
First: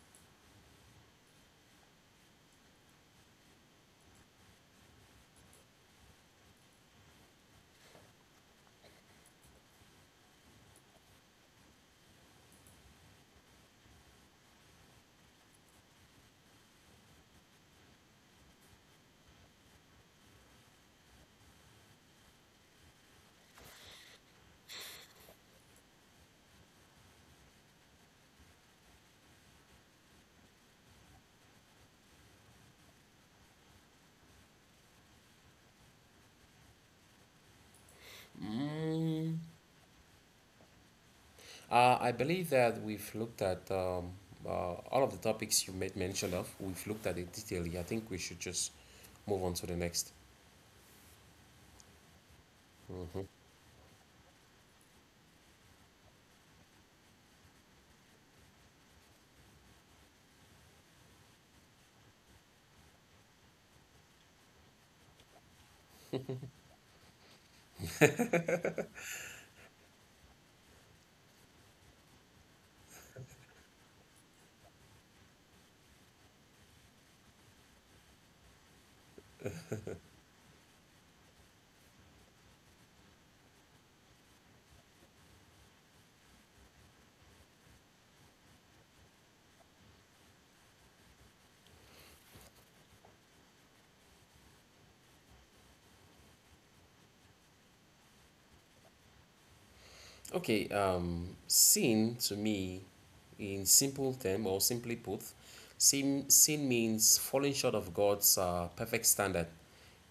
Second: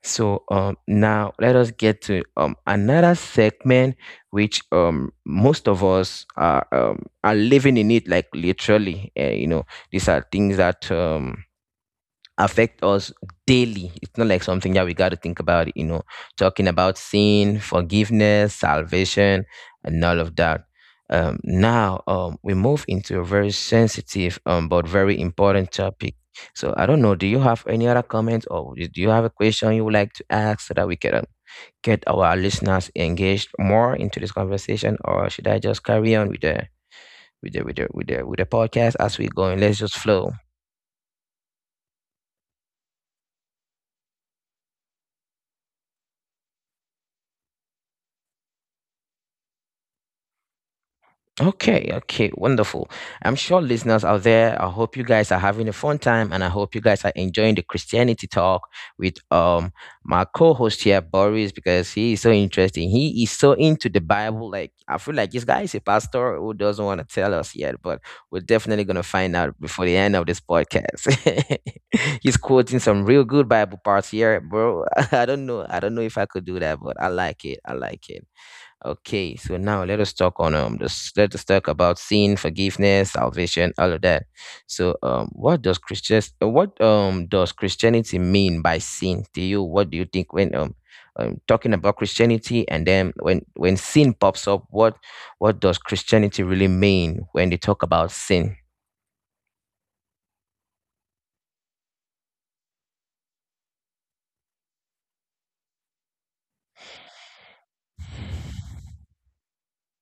A: So now let us get to another segment, which most of us are living in it, like literally. These are things that affect us daily. It's not like something that we got to think about, talking about sin, forgiveness, salvation, and all of that. Now we move into a very sensitive but very important topic. So I don't know. Do you have any other comments, or do you have a question you would like to ask so that we can get our listeners engaged more into this conversation, or should I just carry on with the podcast as we go going? Let's just flow.
B: I believe that we've looked at uh, all of the topics you made mention of. We've looked at it detailedly. I think we should just move on to the next.
A: Okay, okay, wonderful. I'm sure listeners out there, I hope you guys are having a fun time and I hope you guys are enjoying the Christianity talk with my co-host here, Boris, because he is so interesting. He is so into the Bible. Like I feel like this guy is a pastor who doesn't want to tell us yet, but we're definitely gonna find out before the end of this podcast. He's quoting some real good Bible parts here, bro. I don't know. I don't know if I could do that, but I like it. I like it. Okay, so now let us talk on this let us talk about sin, forgiveness, salvation, all of that. So what does Christian what does Christianity mean by sin to you? What do you think when talking about Christianity and then when sin pops up, what does Christianity really mean when they talk about sin?
B: Okay. Sin to me, in simple term or simply put, sin means falling short of God's perfect standard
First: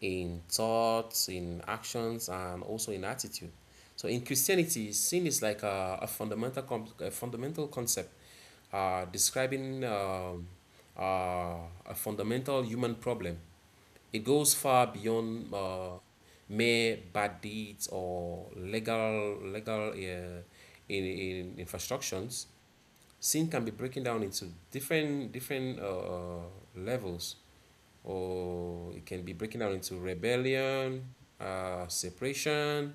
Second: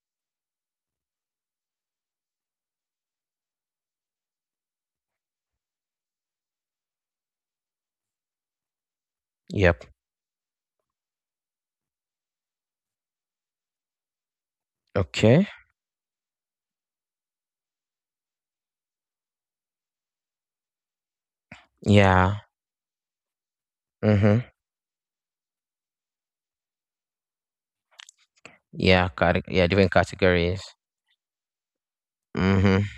B: in thoughts, in actions, and also in attitude. So in Christianity, sin is like a a fundamental concept
A: Yep.
B: describing, uh, a fundamental human problem. It goes far
A: Okay.
B: beyond mere bad deeds or legal, in
A: Yeah.
B: infractions. Sin can be breaking down
A: Mm-hmm.
B: into different levels, or
A: Yeah,
B: it can be
A: cate-
B: breaking
A: yeah,
B: down
A: different
B: into
A: categories.
B: rebellion,
A: Mm-hmm.
B: separation,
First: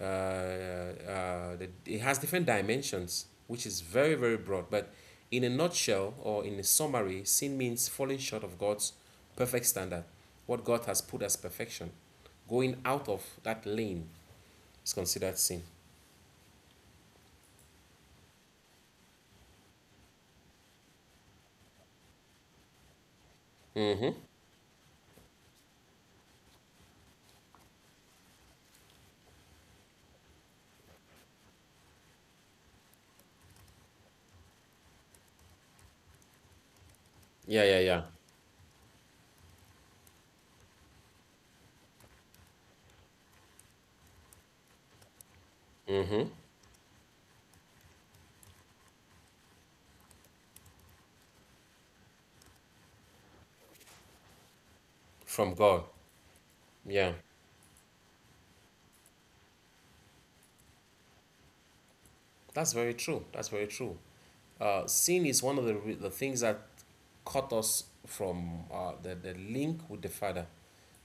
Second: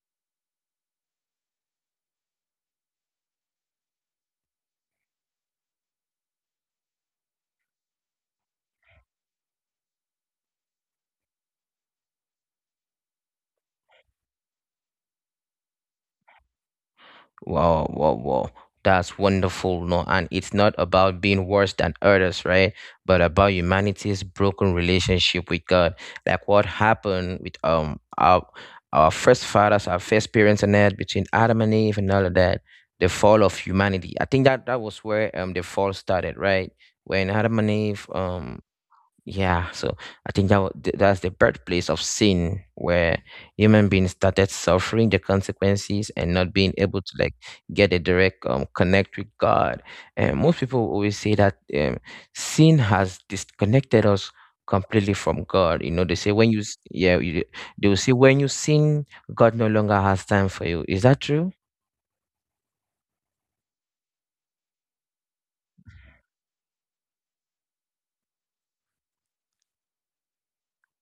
B: it has different dimensions, which is very, very broad. But in a nutshell or in a summary, sin means falling short of God's perfect standard, what God has put as perfection. Going out of that lane is considered sin.
A: Wow, wow, wow. That's wonderful, no? And it's not about being worse than others, right? But about
B: Hmm.
A: humanity's broken relationship with God. Like what happened with our first fathers, our first parents and that between Adam and Eve and all of that, the fall of humanity. I think that that was where the fall started, right? When Adam
B: Yeah,
A: and
B: yeah, yeah.
A: Eve Yeah, so I think that's the birthplace of sin, where human beings started suffering the consequences
B: Hmm.
A: and not being able to like get a direct connect with God. And most people always say that sin has disconnected us completely from
B: From
A: God.
B: God.
A: They say when you s-
B: Yeah.
A: yeah, you, they will say when you sin, God no longer has time for you. Is that true?
B: That's very true. That's very true. Sin is one of the things that cut us from the link with the Father.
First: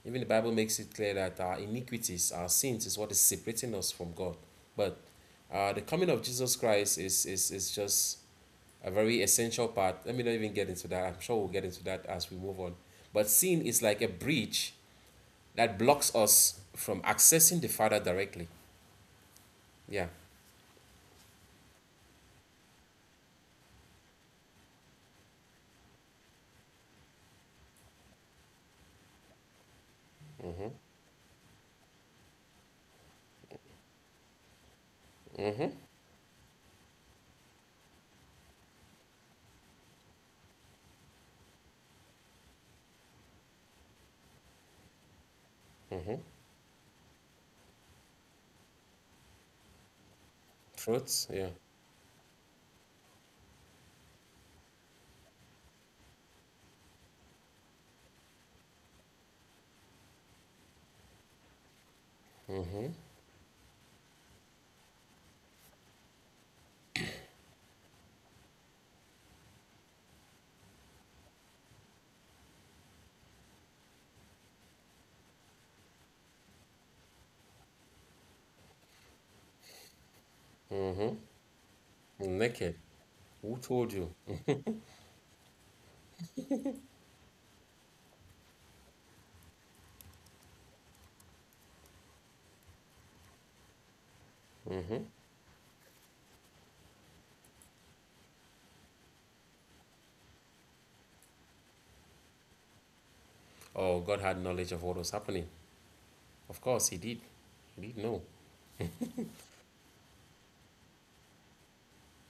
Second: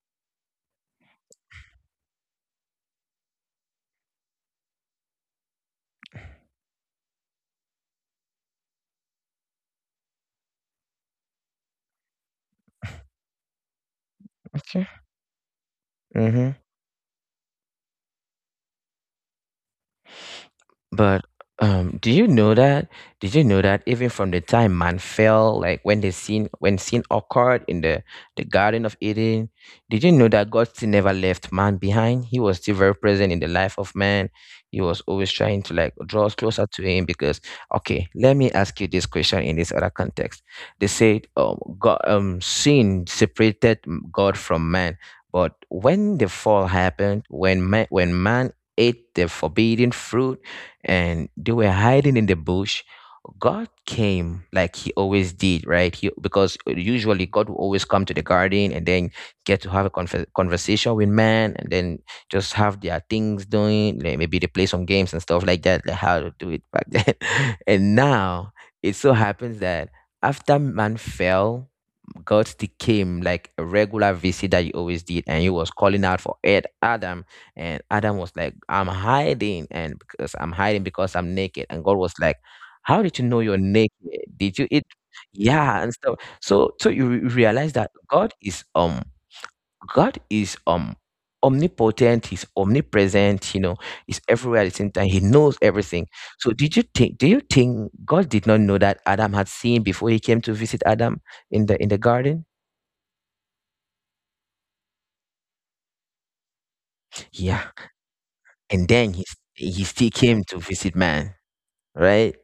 B: Even the Bible makes it clear that our iniquities, our sins, is what is separating us from God. But the coming of Jesus Christ is just a very essential part. Let me not even get into that. I'm sure we'll get into that as we move on. But sin is like a bridge
A: Okay.
B: that blocks
A: Mm-hmm.
B: us from accessing the Father directly. Yeah.
A: But, do you know that even from the time man fell, like when the sin when sin occurred in the Garden of Eden, did you know that God
B: Mm-hmm.
A: still never left man behind? He was still very present in the life of man. He was always trying to
B: Mm-hmm.
A: like draw us closer to him because okay, let me ask you this question in this other context. They said God sin separated God from man. But when
B: Mm-hmm.
A: the fall happened, when man ate the forbidden fruit, and
B: Truth.
A: they
B: Yeah.
A: were hiding in the bush. God came like he always did, right? Because usually God will always come to the garden and then get to have a conversation with man and then just have
B: Mm-hmm.
A: their things doing. Like maybe they play some games and stuff like that, like how to do it back then. And now it so happens that after man fell, God still came like a regular visit that he always did, and he was calling out for Ed Adam, and Adam was like, "I'm hiding," and because I'm hiding because I'm naked. And God was like,
B: Naked.
A: how did you know you're
B: Who
A: naked?
B: told you?
A: Did you eat? Yeah, and stuff. So, you realize that God is God is um, omnipotent. He's omnipresent. He's everywhere at the same time. He knows everything. So, did you think? Do you think God did not know that Adam had seen before he came to visit Adam in the garden?
B: Oh, God had knowledge of what was happening. Of course, He did.
A: Yeah,
B: He did know.
A: and then he still came to visit man, right?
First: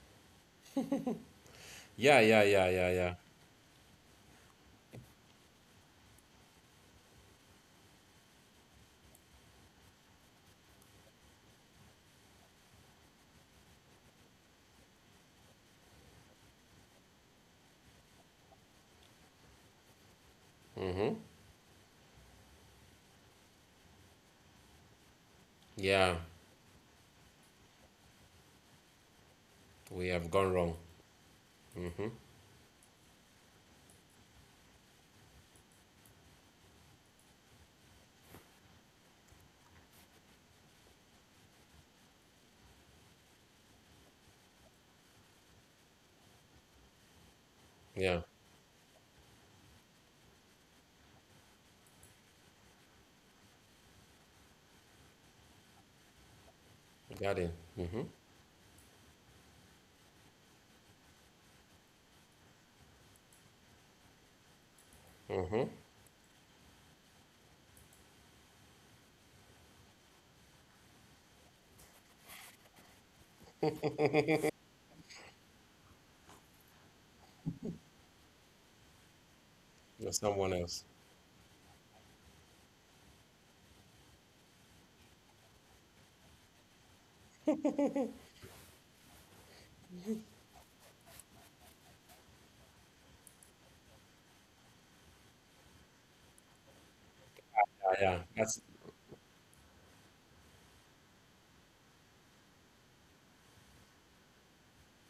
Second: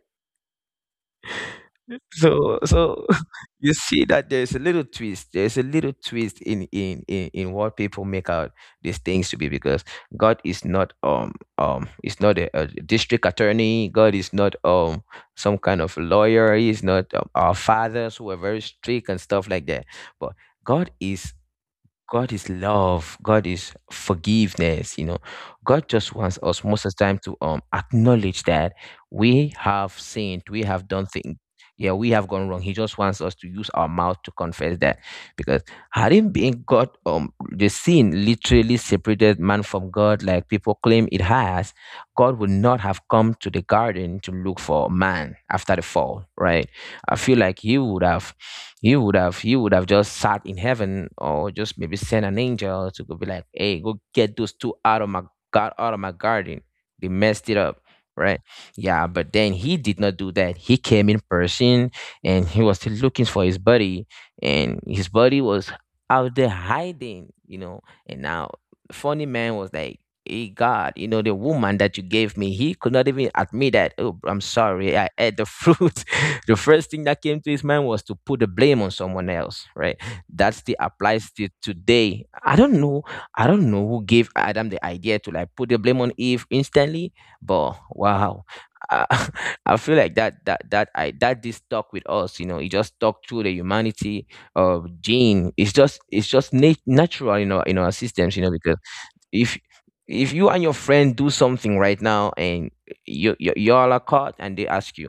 B: Yeah, yeah,
A: So
B: yeah, yeah,
A: so
B: yeah.
A: you see that there's a little twist. There's a little twist in what people make out these things to be because God is not a district attorney. God is not some kind of lawyer. He's not our fathers who are very strict and stuff like that. But God
B: Mm-hmm.
A: is God is love. God is forgiveness. God just
B: Yeah,
A: wants us most of the time to acknowledge that we have
B: we have
A: sinned,
B: gone
A: we
B: wrong.
A: have done things. Yeah,
B: Mm-hmm.
A: we have gone wrong. He just wants us to use our mouth to confess that, because had it been God, the sin literally separated man from God, like people claim it has. God would not have come to the garden to look for man after the fall, right? I feel like He would
B: Yeah,
A: have you would have you would have just sat in heaven or just maybe sent an angel to go be like, hey, go get those two out of my god, out of my garden, they
B: garden.
A: messed it up,
B: Mm-hmm.
A: right? Yeah, but then he did not do that. He came in person, and he was still looking for his buddy, and his buddy
B: Mm-hmm.
A: was out there hiding. And now funny man was like, hey God, you know the woman that you gave me. He could not even admit that, oh, I'm sorry, I ate the fruit. The first thing that came to his mind was to put the blame on someone else, right?
B: There's someone
A: That still
B: else.
A: applies to today. I don't know. Who gave Adam the idea to like put the blame on Eve instantly, but wow. i, I feel like that that that I that this stuck with us. It just stuck through the humanity of gene. It's just, natural, in our
B: Yeah, yeah.
A: systems,
B: That's.
A: because if if you and your friend do something right now and you y'all are caught and they ask you,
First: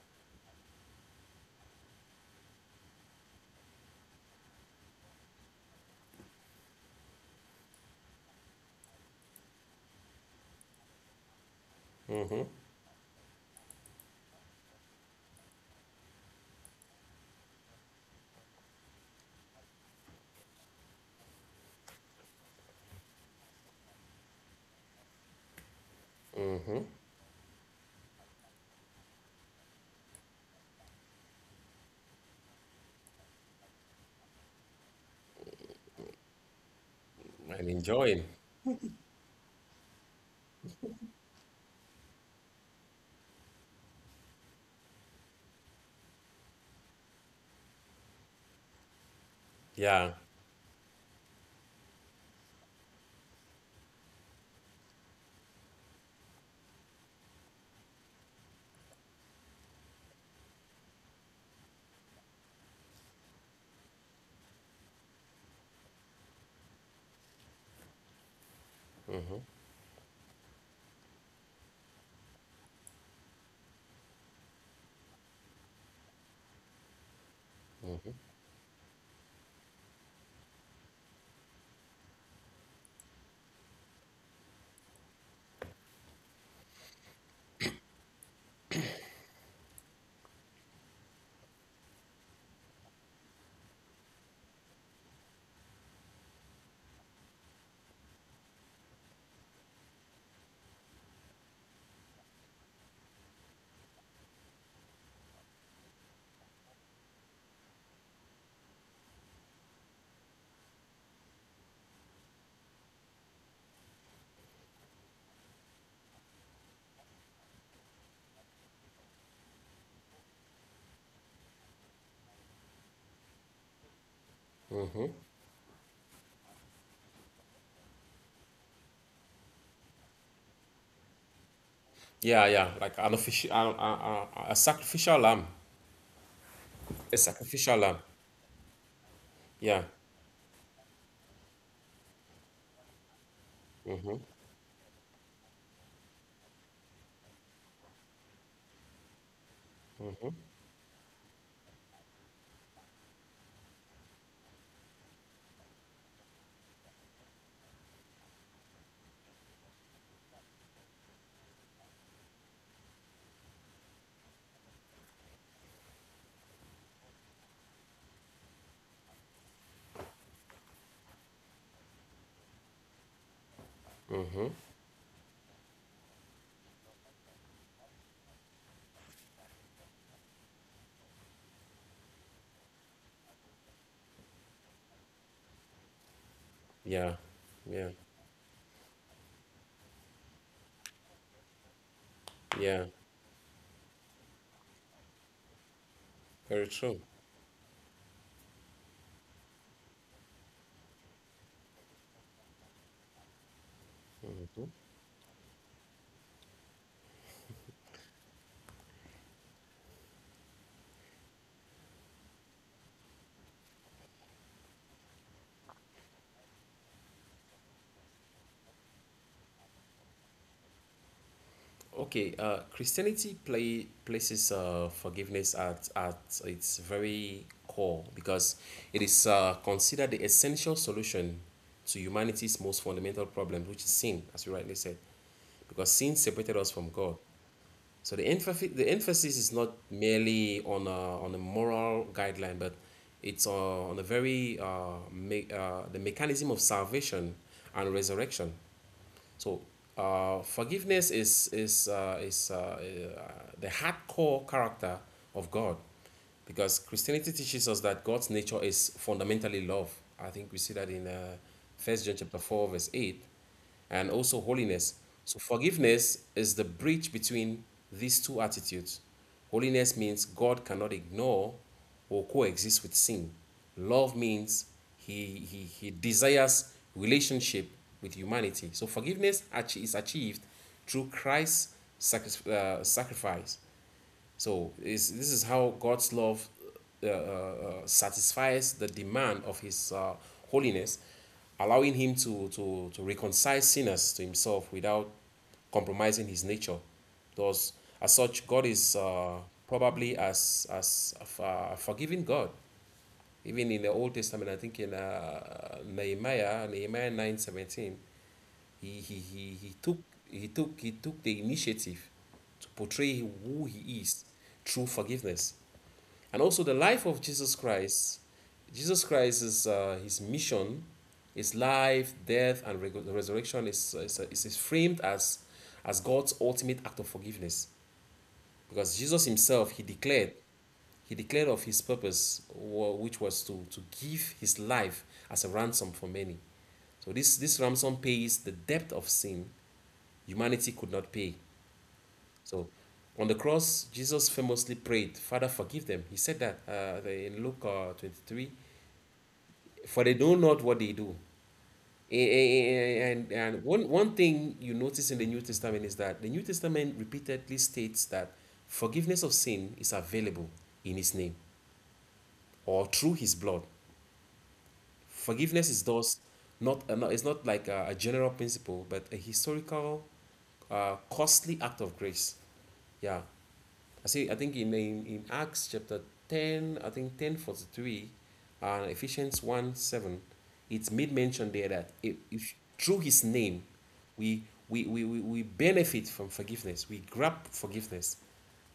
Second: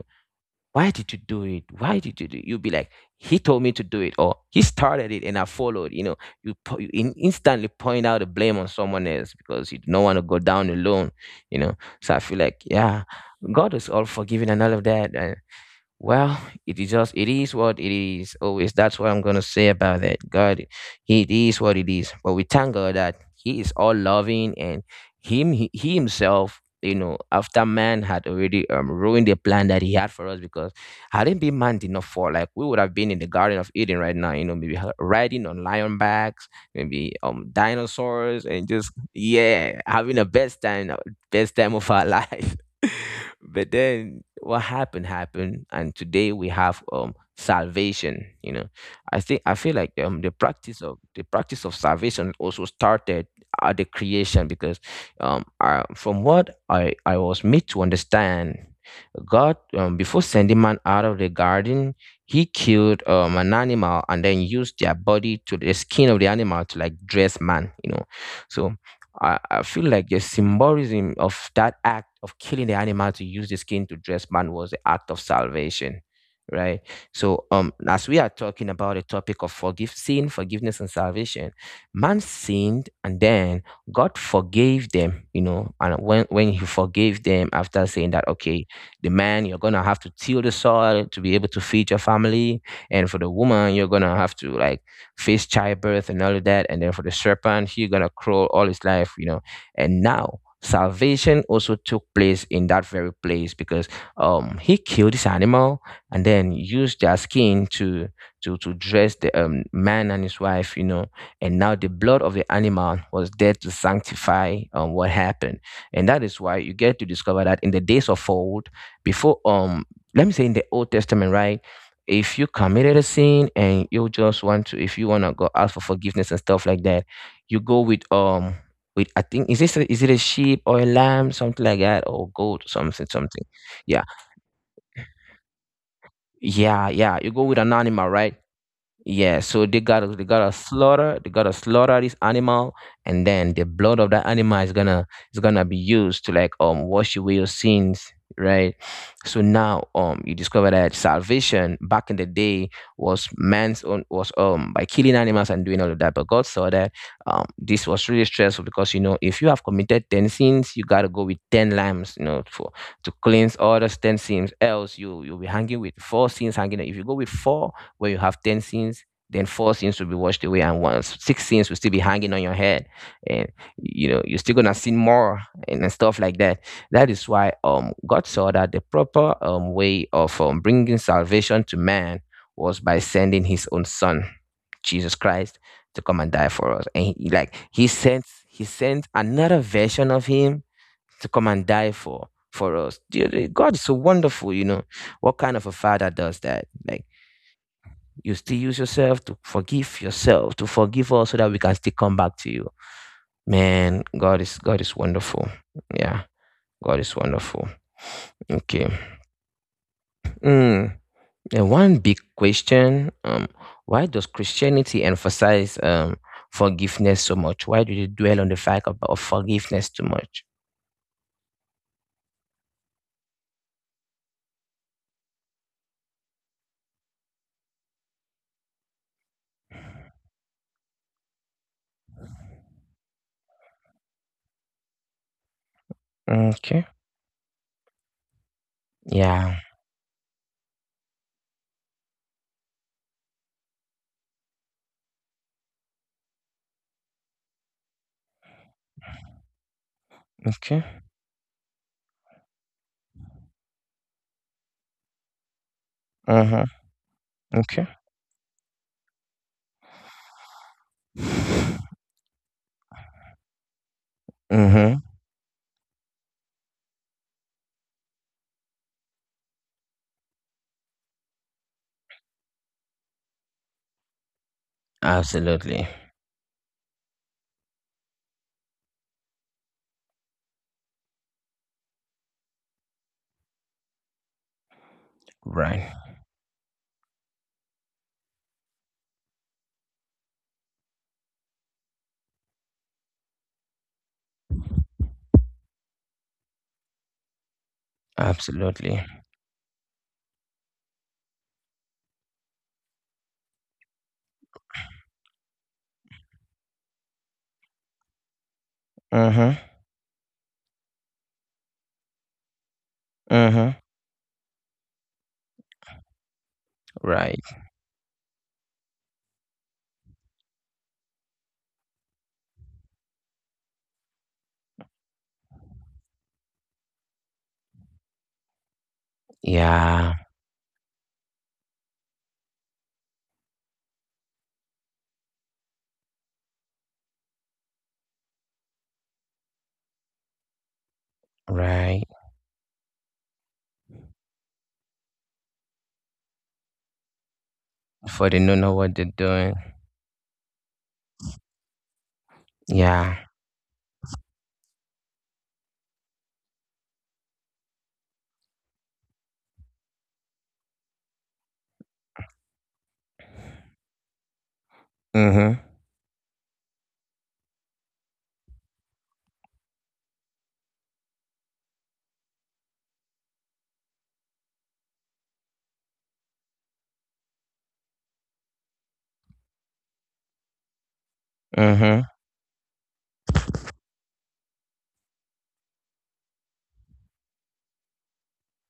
A: why did you do it? Why did you do it? You'll be like, he told me to do it, or he started it and I followed. You instantly point out the blame on someone else because you don't want to go down alone. So I feel
B: Mm-hmm.
A: like, yeah, God is all forgiving and all of that. Well, it is what it is. Always that's what I'm gonna say about that. God, it is what it is. But we thank God that He is all loving and Him he Himself. After man had already ruined the plan that he had for us, because had it been man did not fall, like we would have been in the Garden of Eden right now. Maybe riding on lion backs, maybe
B: And enjoying.
A: dinosaurs, and just yeah, having the best time of our life. But then what happened happened, and today we have salvation. I feel like
B: Yeah.
A: the practice of salvation also started at the creation because from what I was made to understand, God, before sending man out of the garden, he killed an animal and then used their body to the skin of the animal to like dress man. you know so I,
B: Mm-hmm.
A: I feel like the symbolism of that act of killing the animal to use the skin to dress man was the act of salvation, right? So, as we are talking about the topic of forgive sin, forgiveness, and salvation, man sinned, and then God forgave them. And when He forgave them, after saying that, okay, the man you're gonna have to till the soil to be able to feed your family, and for the woman you're gonna have to like face childbirth and all of that. And then for the serpent, he gonna crawl all his life. And now salvation also took place in that very place because he killed this animal and then used their skin to to dress the man and his wife. And now the blood of the animal was there to sanctify what happened. And that is why you get to discover that in the days of old, before let me say, in the Old Testament, right? If you committed a sin and you just want to if
B: Mm-hmm.
A: you want to go ask for forgiveness and stuff like that, you go with I think, is is it a sheep, or a lamb something like that, or
B: Yeah,
A: goat
B: yeah. Like
A: something
B: an
A: something.
B: official, a,
A: Yeah,
B: a, a a sacrificial lamb.
A: yeah,
B: A
A: yeah, you go with an
B: sacrificial lamb.
A: animal, right? Yeah, so they
B: Yeah,
A: gotta they gotta slaughter they gotta slaughter this animal, and then the blood of that animal is gonna be used to like wash away your sins, right? So now you discover that salvation back in the day was man's own, was by killing animals and doing all of that, but God saw that this was really stressful because if you have committed ten sins, you gotta go with ten lambs, for to cleanse all those ten sins. Else you'll be hanging with four sins hanging. If you go with four where you have 10 sins, then four sins will be washed away and one, six sins will still be hanging on your head. And, you're still going to sin more and stuff like that. That is why God saw that the proper way of bringing salvation to man was by sending his own son, Jesus Christ, to come and die for us. And
B: yeah,
A: he, like,
B: yeah,
A: he sent another version of him to come and die for
B: yeah.
A: us. Dear God is so wonderful. What kind of a father does
B: Very
A: that?
B: true.
A: Like, you still use yourself, to forgive us so that we can still come back to you. Man, God is wonderful. Yeah, God is wonderful. Okay. Mm. And one big question, why does Christianity emphasize forgiveness so much? Why do they dwell on the fact of forgiveness too much?
B: Okay. Christianity places forgiveness at its very core because it is considered the essential solution to humanity's most fundamental problem, which is sin, as you rightly said, because sin separated us from
A: Okay.
B: God. So the emphasis is
A: Yeah.
B: not merely on on a moral guideline, but it's on the very the mechanism of salvation and resurrection. So
A: Okay.
B: forgiveness is the hardcore character of God,
A: Uh-huh.
B: because Christianity teaches us
A: Okay.
B: that God's nature is fundamentally love. I think we see that in First John chapter four verse eight, and also holiness.
A: Mm-hmm.
B: So forgiveness is the bridge between these two attitudes. Holiness means God cannot ignore or coexist with sin. Love means he
A: Absolutely.
B: desires relationship with humanity. So forgiveness is achieved through Christ's sacrifice. So is how
A: Right.
B: God's love satisfies the demand of His holiness, allowing Him to reconcile sinners to Himself without compromising His nature. Thus, as such, God is
A: Absolutely.
B: probably as a forgiving God. Even in the Old Testament, I think in Nehemiah 9:17, he
A: Mm-hmm.
B: took he took the initiative to portray who
A: Mm-hmm.
B: he is through forgiveness. And also the life of
A: Right.
B: Jesus Christ, Jesus Christ is his mission, his life, death, and resurrection is framed as God's ultimate act of forgiveness. Because Jesus himself,
A: Yeah,
B: he declared of his purpose, which was to give his life as a ransom for many. So this ransom pays the depth of sin humanity could not pay.
A: right.
B: So on the cross, Jesus famously prayed, "Father, forgive them." He said that in Luke
A: For
B: 23,
A: they don't know what they're doing.
B: for they know not what they do. Eh, eh, eh,
A: Yeah.
B: And, and one thing you notice in the New Testament is that the New Testament repeatedly states that forgiveness of sin is available in his name or through his blood.
A: Mm-hmm.
B: Forgiveness is thus it's not like a general principle, but a historical, costly act of grace. Yeah. I see. I think in Acts chapter ten, I think 10:43, and Ephesians 1:7, it's made mention there that
A: Mm-hmm.
B: if through His name, we we benefit from forgiveness. We grab forgiveness.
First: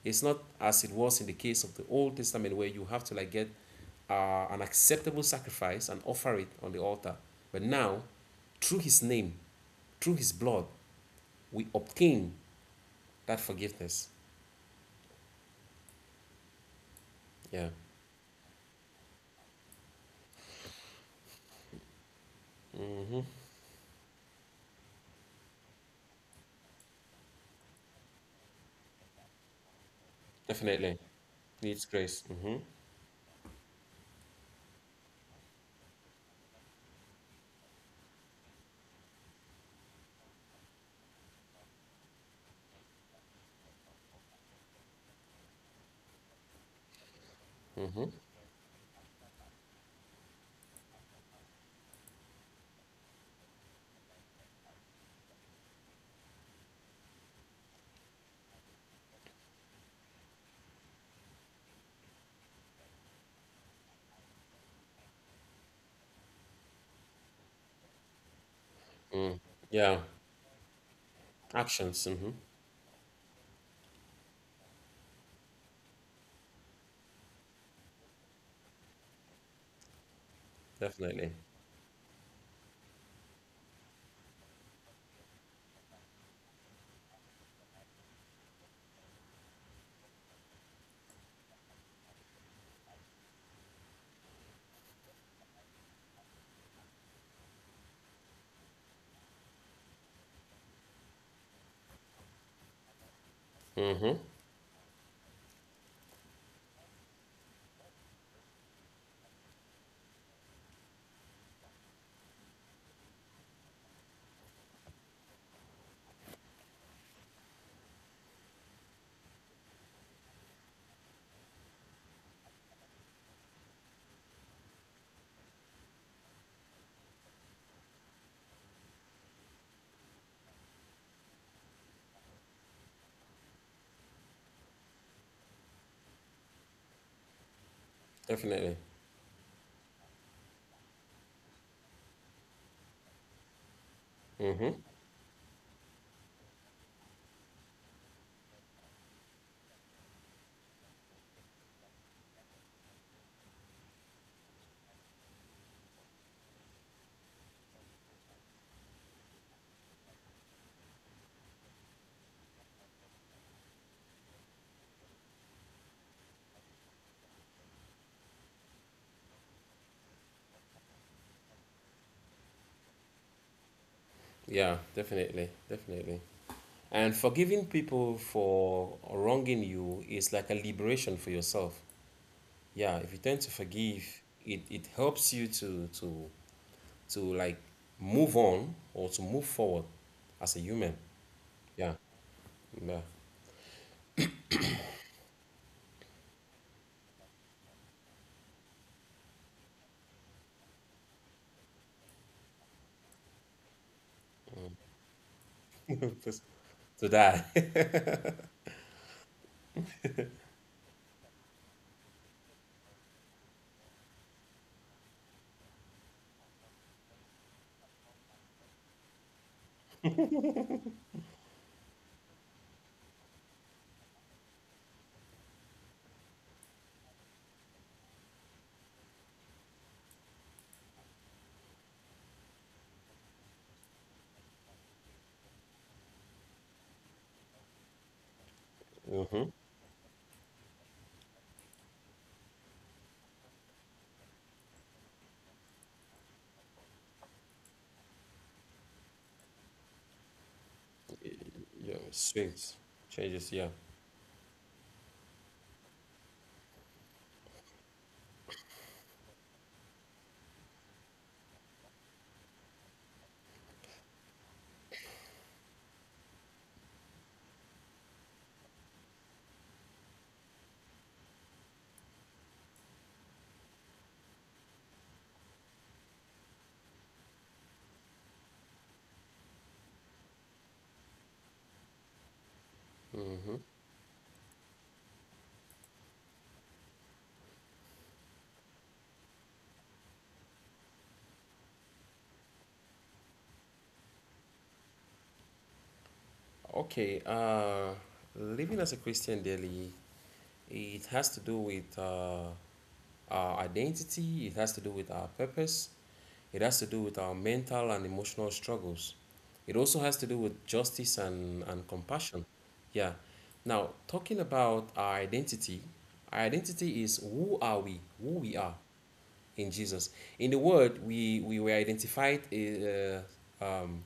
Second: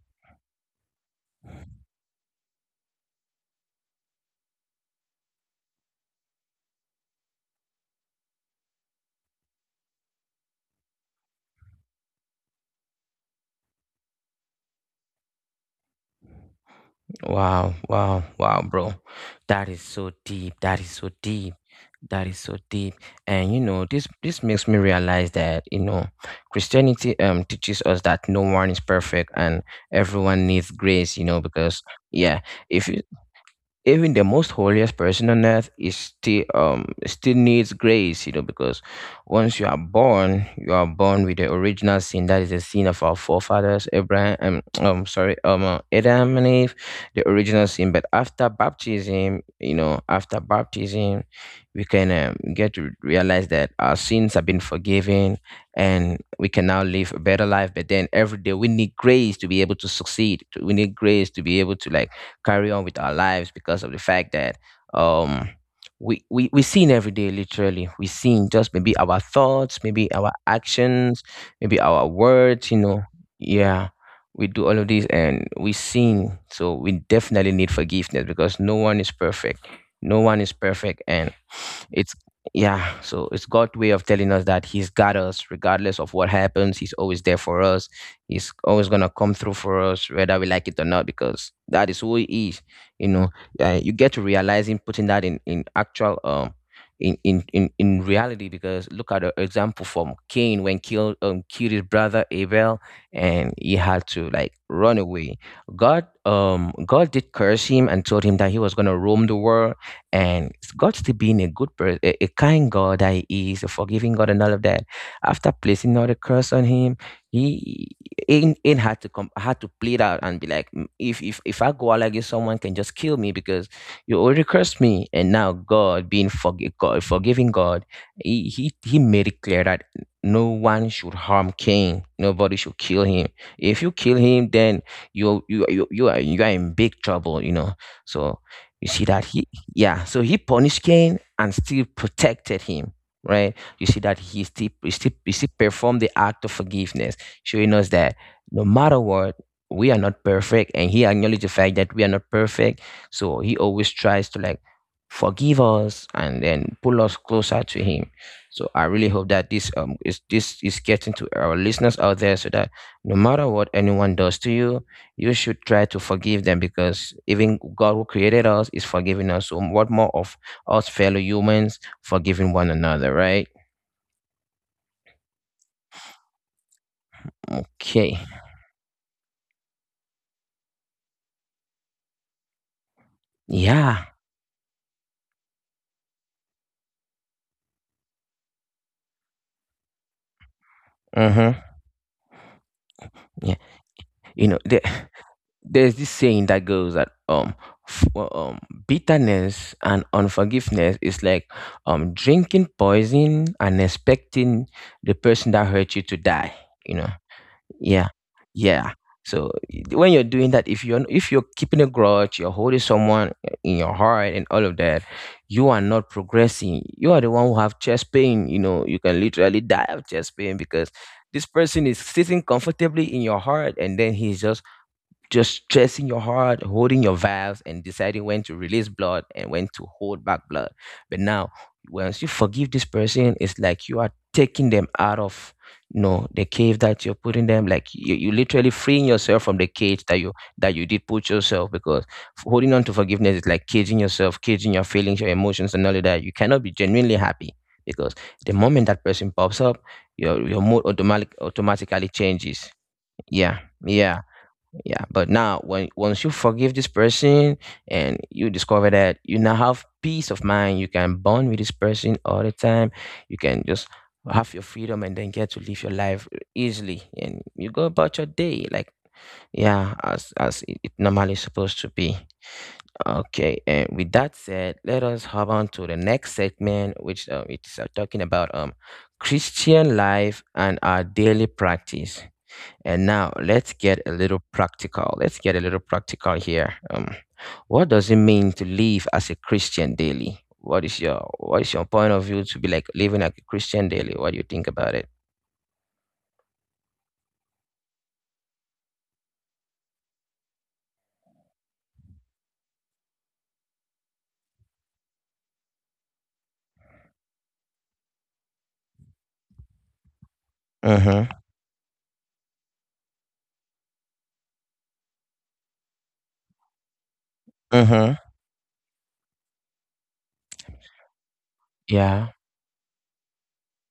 B: It's not as it was in the case of the Old Testament where you have to like get an acceptable sacrifice and offer it on the altar. But now, through His name, through His blood, we obtain that forgiveness. Yeah.
A: Wow. Wow. Wow, bro. That is so deep. That is so deep. That is so deep.
B: Hmm.
A: This makes me realize that, you know, Christianity teaches us that no one is perfect and everyone needs
B: Definitely.
A: grace,
B: Needs
A: because
B: grace. Hmm.
A: yeah, if you even the most holiest person on earth is still needs grace, because once you are born, you are born with the original sin, that is the sin of our forefathers Abraham, sorry, Adam and Eve, the original sin. But
B: Hmm.
A: after baptism we can get to realize that our sins have been forgiven, and we can now live a better life. But then every day we need grace to be able we need grace to be able to like carry on with our lives because of the fact that um we sin every day. Literally we sin, just maybe our
B: Mm.
A: thoughts,
B: Yeah.
A: maybe our actions, maybe
B: Actions.
A: our
B: Hmm.
A: words. Yeah, we do all of this and we sin, so we definitely need forgiveness because no one is perfect, no one is perfect,
B: Definitely.
A: and it's yeah, so it's God's way of telling us that he's got us, regardless of what happens he's always there for us. He's always gonna come through for us, whether we like it or not, because that is who he is. You know, you get to realize him putting that in actual in reality. Because look at the example from Cain, when killed killed his brother Abel, and he had
B: Hmm.
A: to like run away. God God did curse him and told him that he was gonna roam the world, and God still being a good person, a kind God that he is, a forgiving God and all of that, after placing all the curse on him, he in had to come had to play it out and be like, "Mm, if I go out like this someone can just kill me because you already cursed me." And now God being forgiving God, he made it clear that no one should harm Cain, nobody should kill him. If you kill him, then you are in big trouble. So
B: Definitely.
A: you see that he yeah, so he punished Cain and still protected him, right? You see that
B: Hmm.
A: he still performed the act of forgiveness, showing us that no matter what, we are not perfect, and he acknowledged the fact that we are not perfect. So he always tries to like forgive us and then pull us closer to him. So I really hope that this is getting to our listeners out there, so that no matter what anyone does to you, you should try to forgive them, because even God who created us is forgiving us. So what more of us fellow humans forgiving one another, right?
B: Yeah. Definitely. Definitely. And forgiving
A: Okay.
B: people for wronging you is like a liberation for yourself. Yeah. If you tend to
A: Yeah.
B: forgive, it helps you to like move on or to move forward as a human.
A: Mm-hmm.
B: Yeah. Yeah.
A: Yeah. You know, there's this saying that goes that, well, bitterness and unforgiveness is like drinking poison and expecting the person that hurt you to die
B: Just
A: you know
B: to die.
A: yeah. Yeah. So when you're doing that, if you're keeping a grudge, you're holding someone in your heart and all of that. You are not progressing. You are the one who have chest pain, you can literally die of chest pain, because this person is sitting comfortably in your heart and then he's just stressing your heart, holding your valves, and deciding when to release blood and when to hold back blood. But now, once you forgive this person, it's like you are taking them out of, the cave that you're putting them. Like, you literally freeing yourself from the
B: Hmm.
A: cage that you did put yourself. Because holding on to forgiveness is like caging yourself, caging your feelings, your emotions, and all of that. You cannot be genuinely happy because the moment that person pops up, your mood automatically
B: Yeah.
A: changes.
B: Swings.
A: Yeah,
B: Changes. Yeah.
A: yeah, yeah, but now when once you forgive this person, and you discover that you now have peace of mind, you can bond with this person all the time. You can just have your freedom and then get to live your life easily and you go about your day like, yeah, as it normally supposed to be. Okay, and with that said, let us hop on to the next segment, which it's, talking about Christian life and our daily practice. And now let's
B: Mm-hmm.
A: get a little practical. Let's get a little practical here. What does it mean to live as a Christian daily? What is your point of view to be like living like a Christian daily? What do you think about it?
B: Okay. Living as a Christian daily, it has to do with our identity, it has to do with our purpose, it has to do with our mental and emotional struggles. It also has to do with justice
A: Mm-hmm.
B: and compassion. Yeah. Now, talking about our identity is who are we, who
A: Mm-hmm.
B: we are in Jesus. In the world, we were
A: Yeah.
B: um,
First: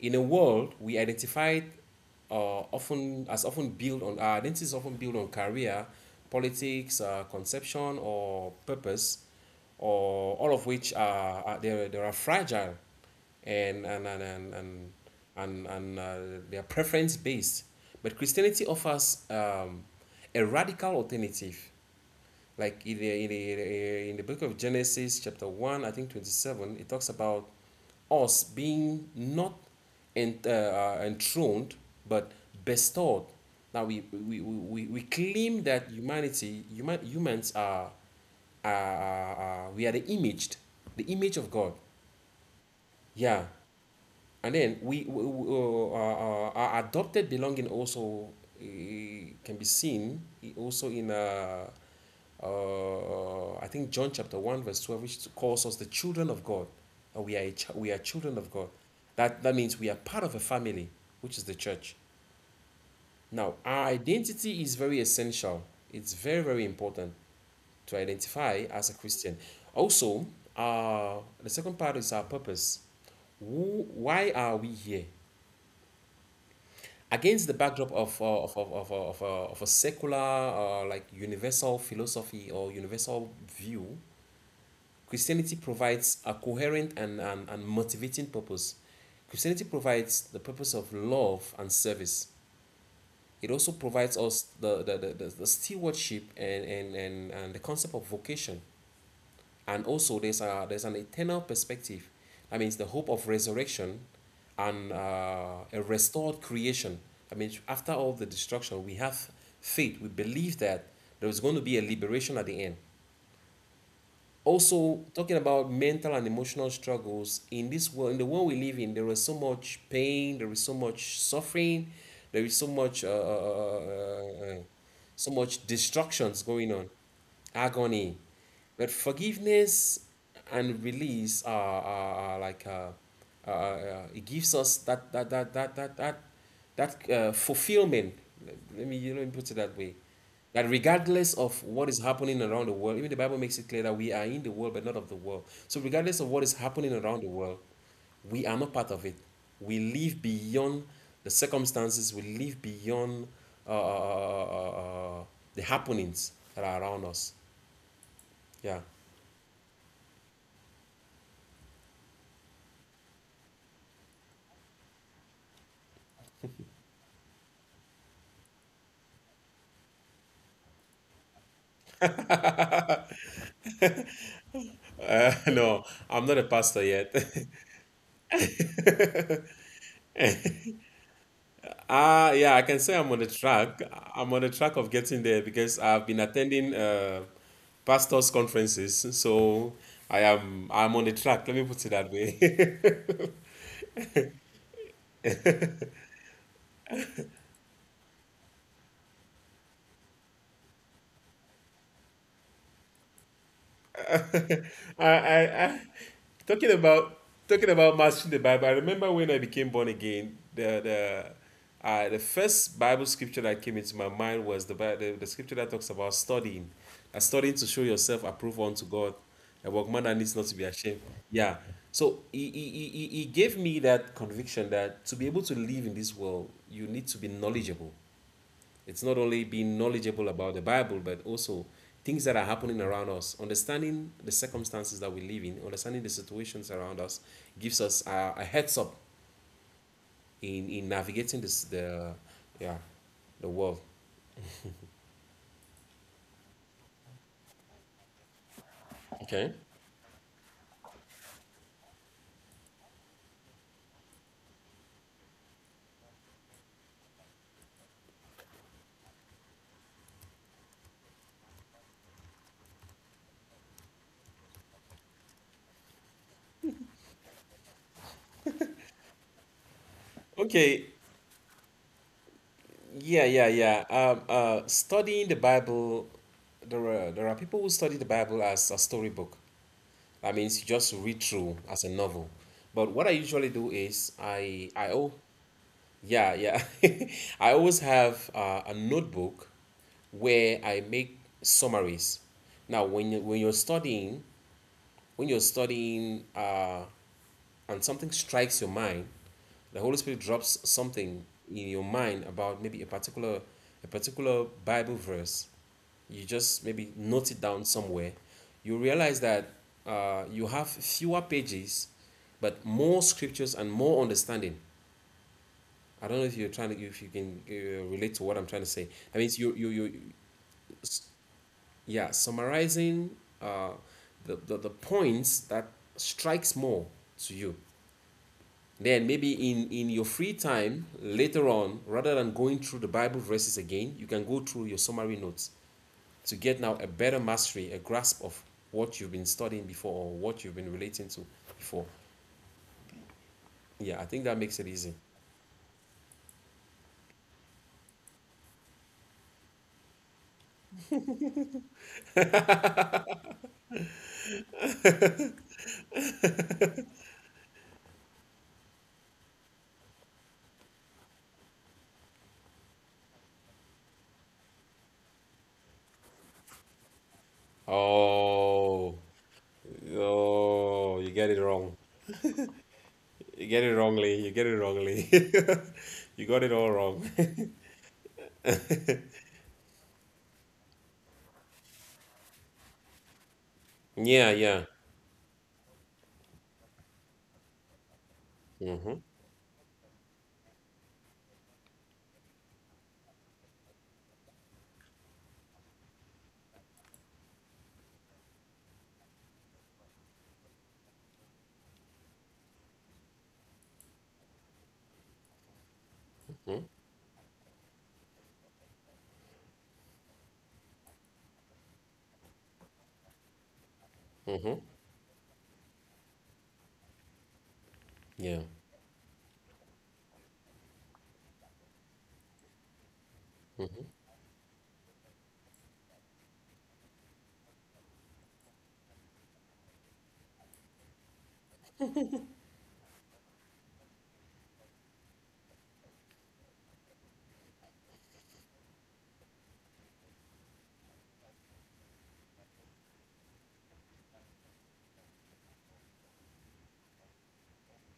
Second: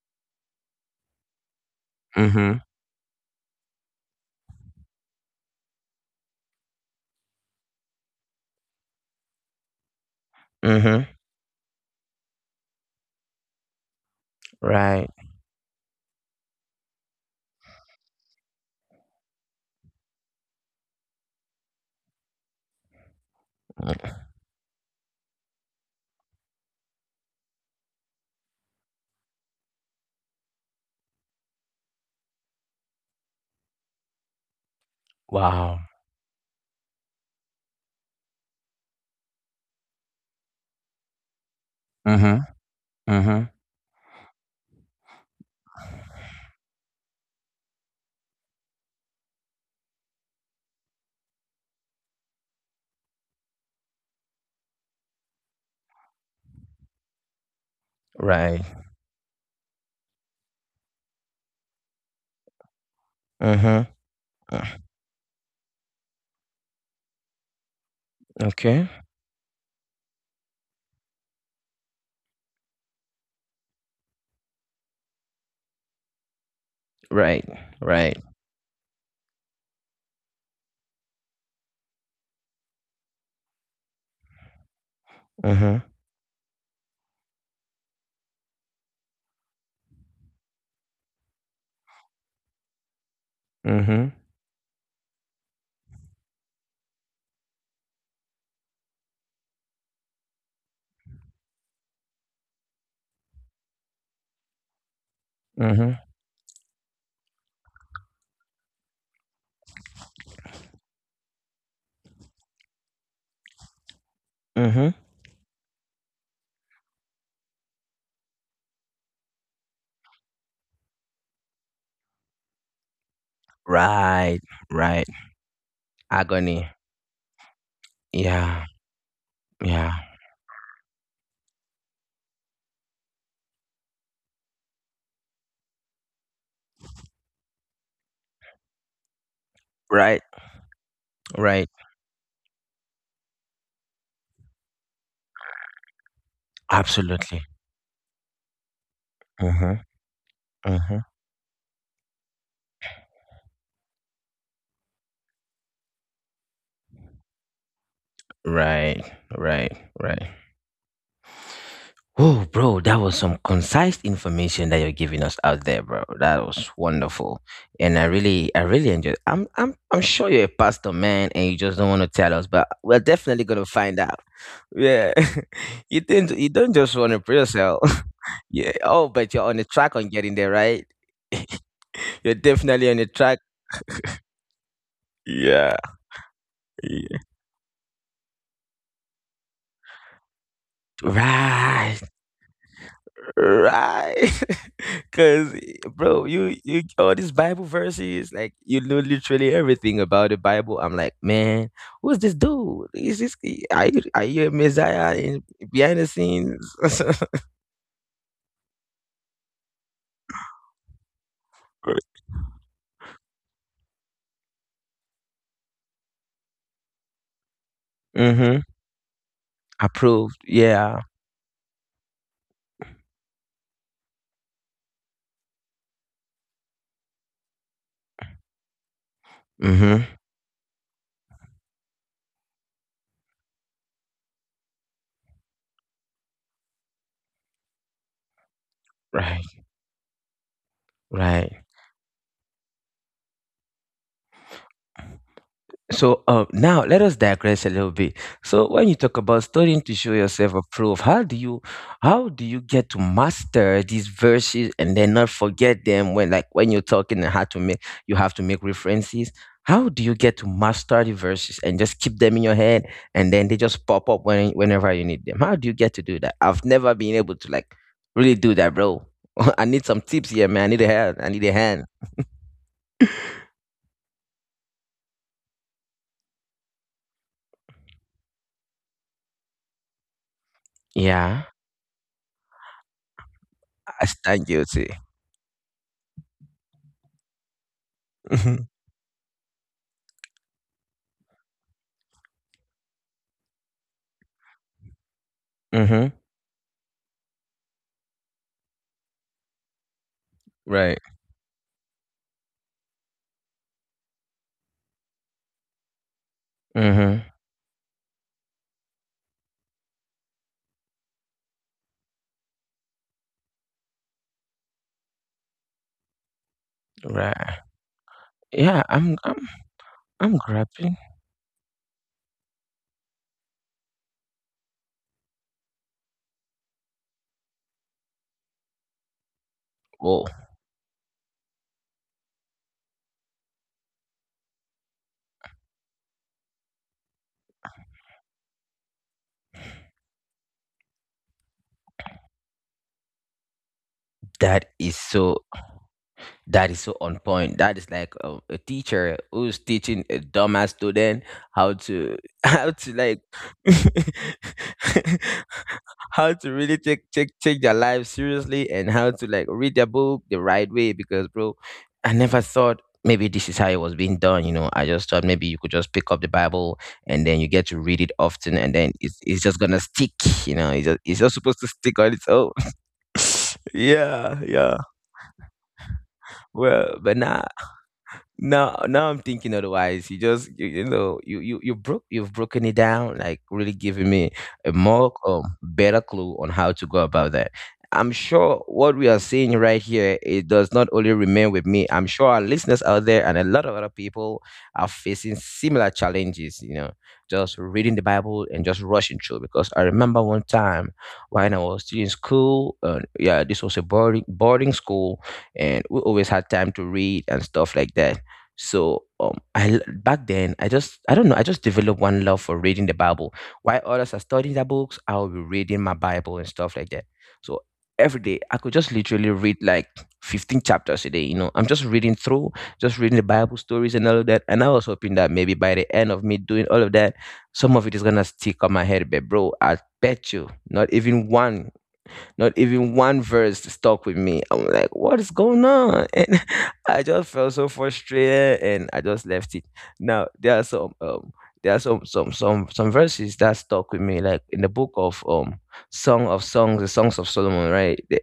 B: in a world, we identified
A: Mm-hmm.
B: often as our identity is often built on career, politics, conception, or purpose, or all of
A: Mm-hmm.
B: which are they are fragile and, and, and, and, and,
A: Right.
B: and they are preference based. But Christianity offers a radical alternative, like in in the book of Genesis, chapter 1, I think 27, it talks about us being not enthroned, but bestowed. Now we
A: Wow.
B: claim that humans we are the image of God.
A: Mm-hmm. Mm-hmm.
B: Yeah. And then we our adopted belonging also uh, can be seen also in I think John chapter one verse 12, which calls us the children of God. We are we are children
A: Right.
B: of God. That means we are part of a family, which is the church. Now
A: Mm-hmm.
B: our identity is very essential. It's very very important to
A: Okay.
B: identify as a Christian. Also, uh, the second part is our purpose. Why are we here?
A: Right.
B: Against the
A: Right.
B: backdrop of a secular like universal philosophy or universal view,
A: Mm-hmm.
B: Christianity provides a coherent and motivating purpose. Christianity provides the purpose of love and service. It also
A: Mm-hmm.
B: provides us the stewardship and the concept of vocation. And also, there's an eternal perspective. That means the hope of resurrection and
A: Mm-hmm.
B: a restored creation. I mean, after all the destruction, we have faith. We believe that there is going to be a liberation at the end.
A: Mm-hmm.
B: Also, talking about mental and emotional struggles in this world, in the world we live in, there is so much pain, there is so much suffering, there is so much
A: Right. Right.
B: so much
A: Agony.
B: destructions going on, agony.
A: Yeah.
B: But
A: Yeah.
B: forgiveness and release are like it gives us that fulfillment. Let me put it that
A: Right,
B: way. That regardless
A: right.
B: of what is happening around the world, even the Bible makes it clear that we are in the world but not of the world. So regardless of what is happening
A: Absolutely.
B: around the world, we are not part of it.
A: Mhm,
B: We live
A: mhm.
B: beyond the circumstances, we live beyond uh, uh, uh, the happenings that are around us. Yeah.
A: Right, right, right. Oh, bro, that was some concise information that you're giving us out there, bro. That was wonderful, and I really enjoyed. I'm sure you're a pastor, man, and you just don't want to tell us, but we're definitely gonna find out. Yeah,
B: No, I'm not a
A: you
B: pastor
A: don't just
B: yet.
A: want to pray yourself. Yeah. Oh, but you're on the track on getting there, right? You're
B: Yeah, I can say
A: definitely on
B: I'm
A: the
B: on the
A: track.
B: track. I'm on the track of getting there because
A: Yeah.
B: I've been attending
A: Yeah.
B: pastors' conferences. So I'm on the track. Let me put it that
A: Right.
B: way.
A: Right. Cause bro, you all these Bible verses, like you know literally everything about the Bible. I'm like, man, who's this dude? Is this are you a messiah in
B: I
A: behind the scenes?
B: talking about talking about mastering the Bible. I remember when I became born again. The first Bible scripture that came into my mind was the, Bi- the scripture that talks about studying, studying to show yourself
A: Mm-hmm.
B: approved unto God, a workman that
A: Approved.
B: needs not to be
A: Yeah.
B: ashamed. Yeah. So he gave me that conviction that to be able to live in this world, you need to be knowledgeable. It's not only being
A: Mm-hmm.
B: knowledgeable about the Bible, but also things that are happening around us. Understanding the circumstances that we live in, understanding the situations around us, gives us a heads up
A: Right.
B: in navigating
A: Right.
B: this the yeah the world.
A: So now let us digress a little bit. So when you talk about
B: Okay.
A: studying to show yourself approved, how do you get to master these verses and then not forget them when you're talking, and how to make you have to make references? How do you get to master the verses and just keep them in your head and then they just pop up when whenever you need them? How do you get to do that? I've never been able to like really do that, bro. I need some tips here, man. I need
B: Okay.
A: a hand. I need a hand.
B: Yeah, yeah, yeah. Studying the Bible, there are people who study the Bible as a storybook. That means you just read
A: Yeah,
B: through as a novel. But what I usually do
A: I
B: is
A: stand guilty.
B: Yeah, yeah. I always have
A: hmm
B: a notebook where I make summaries. Now, when you're
A: hmm
B: studying, and something strikes your mind, the Holy Spirit drops
A: Right.
B: something in your mind about maybe a particular Bible verse. You just maybe
A: Mm-hmm.
B: note it down somewhere. You realize that you have fewer pages, but more scriptures and more understanding. I don't know if you're trying to if you
A: Right.
B: can relate to what I'm trying
A: Yeah,
B: to say.
A: I'm
B: I mean,
A: I'm
B: it's
A: I'm grabbing.
B: s- yeah summarizing uh the the points that strikes more to you. Then maybe in
A: Well,
B: your free time later on, rather than going through the Bible verses again, you can go through your summary notes to get now a better mastery, a grasp of what you've been studying before or what you've been relating to before. Yeah, I think that
A: that
B: makes it
A: is
B: easy.
A: so that is so on point. That is like a teacher who's teaching a dumbass student how to how to like how to really take their life seriously and how to like read their book the right way. Because bro, I never thought maybe this is how it was being done. You know, I just thought maybe you could just pick up the Bible and then you get to read it often and then
B: Oh,
A: it's just gonna stick. You know, it's just, it's
B: oh, you
A: just
B: get
A: supposed
B: it
A: to
B: wrong.
A: stick on its own.
B: You get it
A: Yeah,
B: wrongly. You get
A: yeah.
B: it wrongly. You got it all
A: Well, but
B: wrong.
A: now I'm thinking otherwise. You just, you know, you've broken it down, like really giving me
B: Yeah,
A: a
B: yeah.
A: more better clue on how to go about that. I'm sure what we
B: Mm-hmm.
A: are seeing right here, it does not only remain with me. I'm sure our listeners out there and a lot of other people are facing similar challenges. You know, just reading the Bible and just rushing through. Because I remember one time when I was still in school, yeah, this was a boarding school, and we always had time
B: Mm-hmm.
A: to read and stuff like that. So back then I just I don't know, I just developed one love for reading the Bible. While others are studying their
B: Mm-hmm.
A: books, I will be reading my Bible and stuff like that. So every day I
B: Yeah.
A: could just literally read like 15 chapters a day. You know, I'm just reading through, just reading the Bible stories
B: Mm-hmm.
A: and all of that. And I was hoping that maybe by the end of me doing all of that, some of it is gonna stick on my head. But bro, I bet you, not even one verse stuck with me. I'm like, what is going on? And I just felt so frustrated, and I just left it. Now there are some there are some some verses that stuck with me, like in the book of Song of Songs, the Songs of Solomon, right?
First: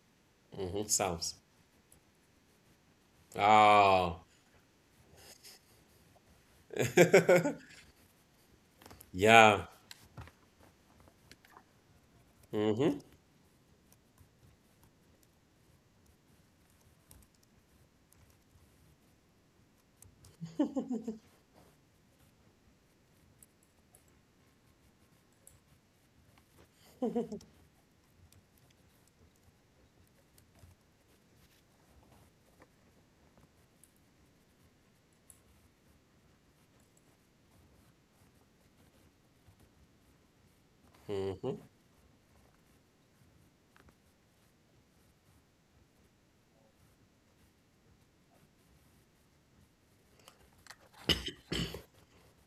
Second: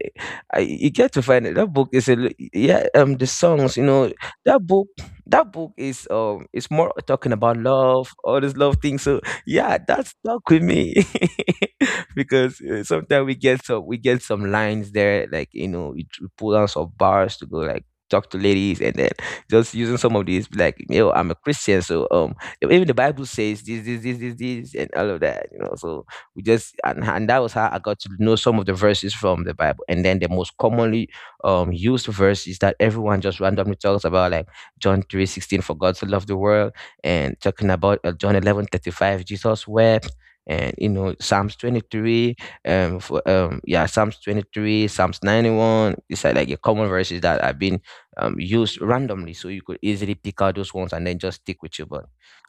A: I,
B: Mm-hmm.
A: you get to
B: Sounds.
A: find it. That book is yeah, the songs, you know,
B: Ah,
A: that book, that book is it's more talking about love, all this love thing. So
B: yeah.
A: yeah, that stuck with me. Because
B: Mm-hmm.
A: sometimes we get some lines there, like, you know, we, pull down some bars to go like talk to ladies, and then just using some of these, like, yo, I'm a Christian, so even the Bible says this, this, this, this, this, and all of that, you know. So we just and that was how I got to know some of the verses from the Bible, and then the most commonly used verses that everyone just randomly talks about, like John 3:16, for God to love the world, and talking about John 11:35, Jesus wept. And you know, psalms
B: Mm-hmm.
A: 23, for yeah, psalms 23, psalms 91. It's like a common verses that have been used randomly, so you could easily pick out those ones and then just stick with you. But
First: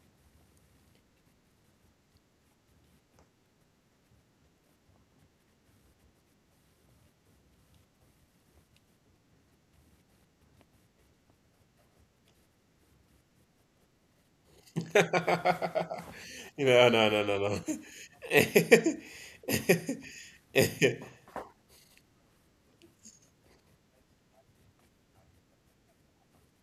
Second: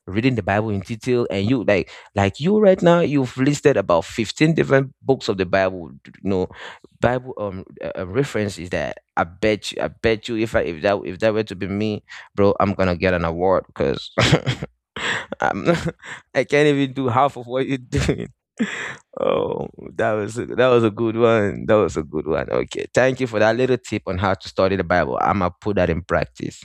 A: reading the Bible in detail, and you like you right now, you've listed about 15 different books of the Bible, you know, Bible, references that I bet you, if I, if that were to be me, bro, I'm gonna get an award. Because I'm I can't
B: No,
A: even do
B: no, no,
A: half
B: no,
A: of
B: no.
A: what you're doing. Oh, that was a good one. That was a good one. Okay, thank you for that little tip on how to study the Bible. I'ma put that in practice.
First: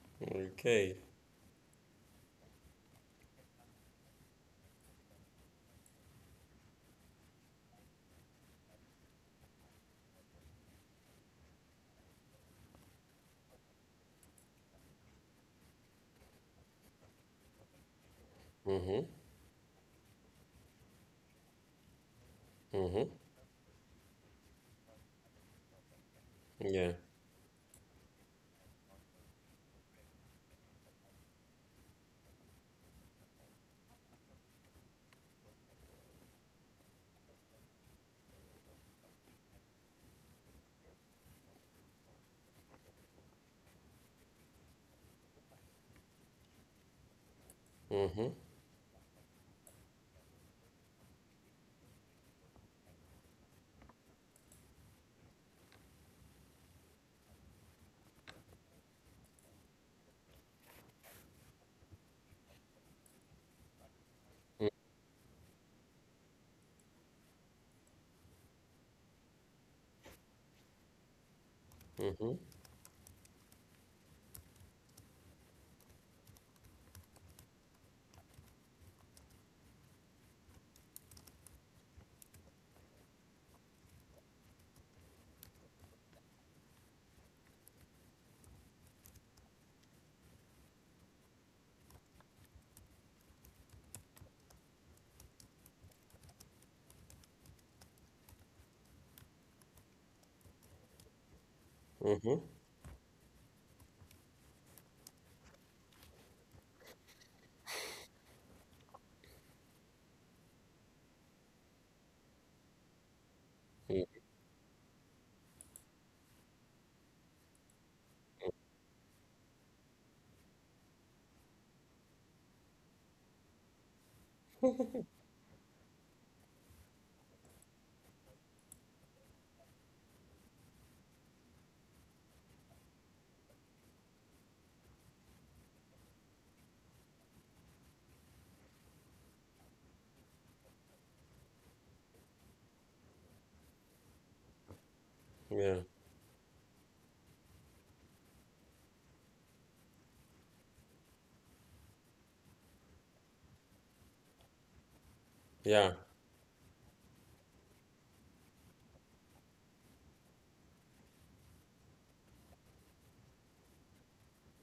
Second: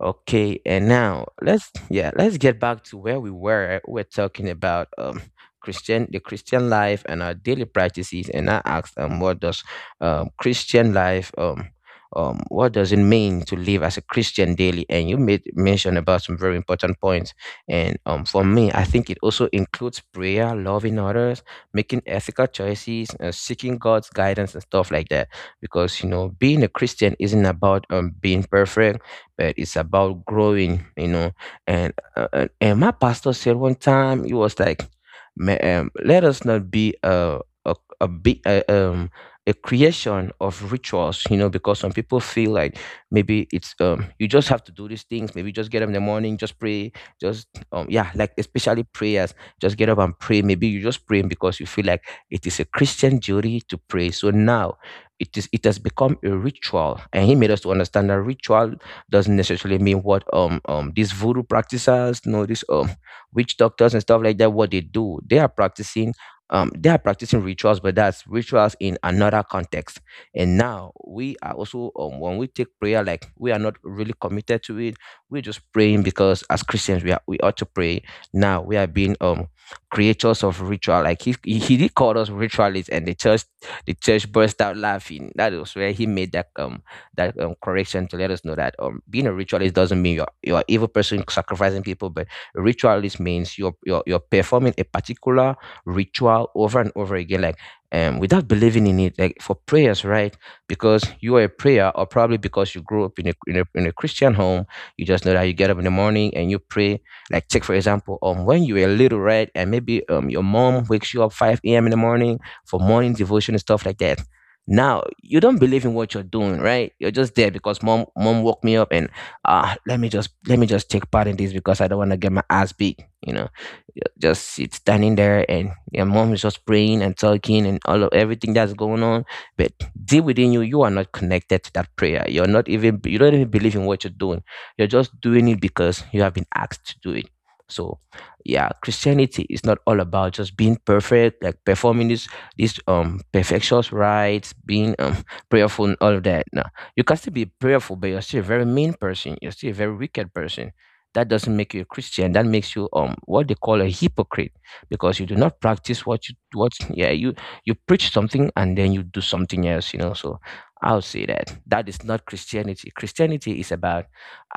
A: Okay, and
B: Okay.
A: now let's, yeah, let's get back to where we were. We're talking about Christian the Christian life and our daily practices, and I asked, what does Christian life what does it mean to live as a Christian daily? And you made mention about some very important points. And for me, I
B: Mm-hmm.
A: think it also includes prayer, loving others, making ethical
B: Mm-hmm.
A: choices, seeking God's guidance and stuff like that. Because, you know, being a
B: Yeah.
A: Christian isn't about being perfect, but it's about growing, you know. And my pastor said one time, he was like, Let us not be a a" a creation of rituals." You know, because some people feel like maybe it's, you just have to do these things, maybe just get up in the morning, just pray, just yeah,
B: Mm-hmm.
A: like especially prayers, just get up and pray. Maybe you just pray because you feel like it is a Christian duty to pray. So now it is, it has become a ritual. And he made us to understand that ritual doesn't necessarily mean what these voodoo practitioners, you know, these witch doctors and stuff like that, what they do. They are practicing rituals, but that's rituals in another context. And now we are
B: Mm-hmm.
A: also when we take prayer, like, we are not really committed to it. We're just praying because as Christians we are, we ought to pray. Now we are being creators of ritual. Like he did call us ritualists, and the church, the church burst out laughing. That was where he made that correction to let us know that, being a ritualist doesn't mean you're an evil person sacrificing people, but a ritualist means you're performing a particular ritual over and over again, like, without believing in it. Like for prayers, right? Because you are a prayer,
B: Mm-hmm.
A: or probably because you grew up in a, in a Christian home, you just know that you get up in the morning and you pray. Like take for example, when you were little, right, and maybe, your mom wakes you up five a.m. in the morning for morning devotion and stuff like that. Now you don't believe in what you're doing, right? You're just there because mom woke me up, and ah, let me just take part in this because I don't want to get my ass beat, you know. You just sit standing there, and your mom is just praying and talking and all of everything that's going on. But deep within you, you are not connected to that prayer. You don't even believe in what you're doing. You're just doing it because you have been asked to do it. So yeah, Christianity is not all about just being perfect, like performing this these perfectious rites, being
B: Yeah.
A: prayerful and all of that. Now you can still be prayerful, but you're still a very mean person. You're still a very wicked person. That doesn't make you a Christian. That makes you what they call a hypocrite, because you do not
B: Yeah.
A: practice what you what yeah you preach something and then you do something else, you know. So I'll say that that is not Christianity. Christianity is about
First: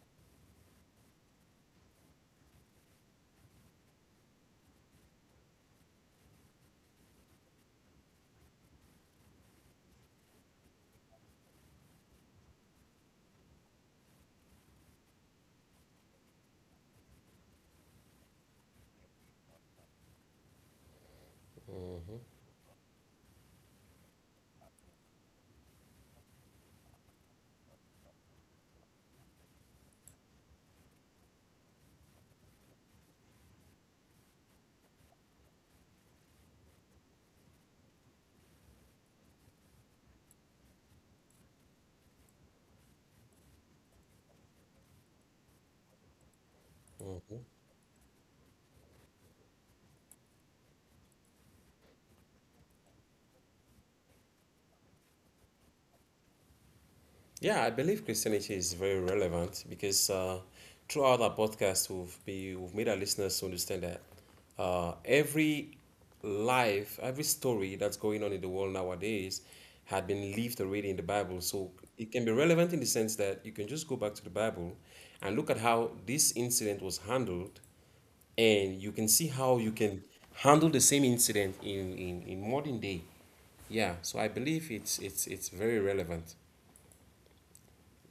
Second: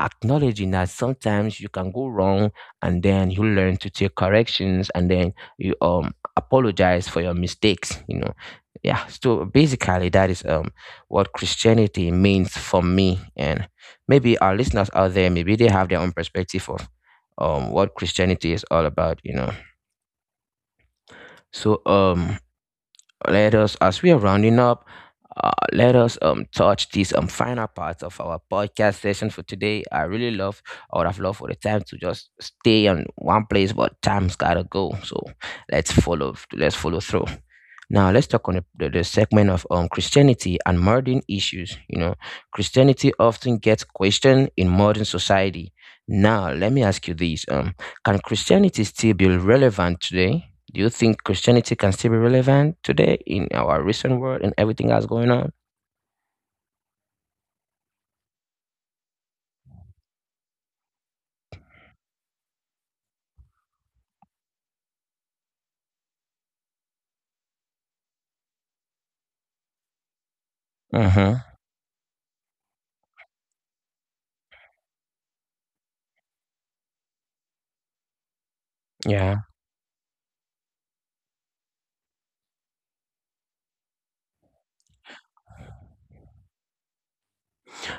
A: acknowledging that sometimes you can go wrong, and then you learn to take corrections, and then you apologize for your mistakes, you know. Yeah, so basically that is what Christianity means for me. And maybe our listeners out there, maybe they have their own perspective of what Christianity is all about, you know. So
B: Mm-hmm.
A: let us, as we are rounding up, let us touch these final parts of our podcast session for today. I really love, I would have loved for the time to just stay on one place, but time's gotta go. So let's follow through. Now let's talk on the segment of Christianity and modern issues. You know, Christianity often gets questioned in modern society. Now let me ask you
B: Mm-hmm.
A: this: can Christianity still be relevant today? Do you think Christianity can still be relevant today in our recent world and everything that's going on?
B: Yeah, I believe Christianity is very relevant because throughout our podcast, we've made our listeners to understand that every life, every story that's going on in the world nowadays had been lived already in the Bible.
A: Mm-hmm.
B: So it can be relevant in the sense that you can just go back to the Bible and look at how this incident was handled and you can see
A: Yeah.
B: how you can handle the same incident in modern day. Yeah, so I believe it's very relevant.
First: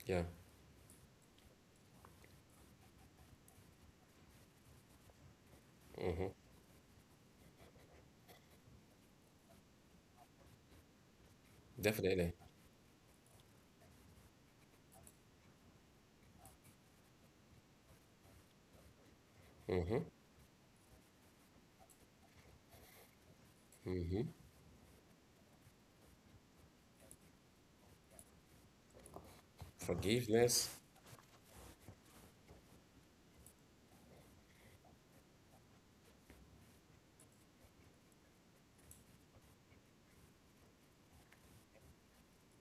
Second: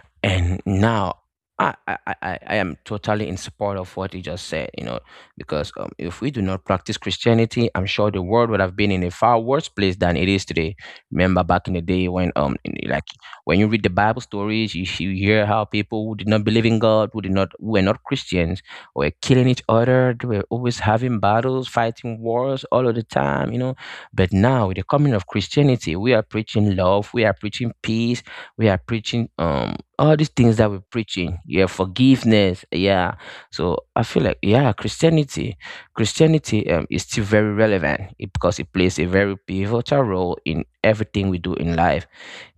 B: Yeah.
A: And now I am totally in support of what you just said, you know, because, if we
B: Hmm.
A: do not practice Christianity, I'm sure the world would have been in a far worse place than it is today. Remember back in the day when,
B: Definitely.
A: like when you read the Bible stories, you hear how people who did not believe in God, who did not, who were not Christians, were killing each
B: Hmm.
A: other. They were always having battles, fighting wars all of the time, you know. But
B: Hmm.
A: now, with the coming of Christianity, we are preaching love, we are preaching peace, we are preaching all these things
B: Forgiveness.
A: that we're preaching, yeah, forgiveness, yeah. So I feel like, yeah, Christianity, is still very relevant, it- because it plays a very pivotal role in everything we do in life.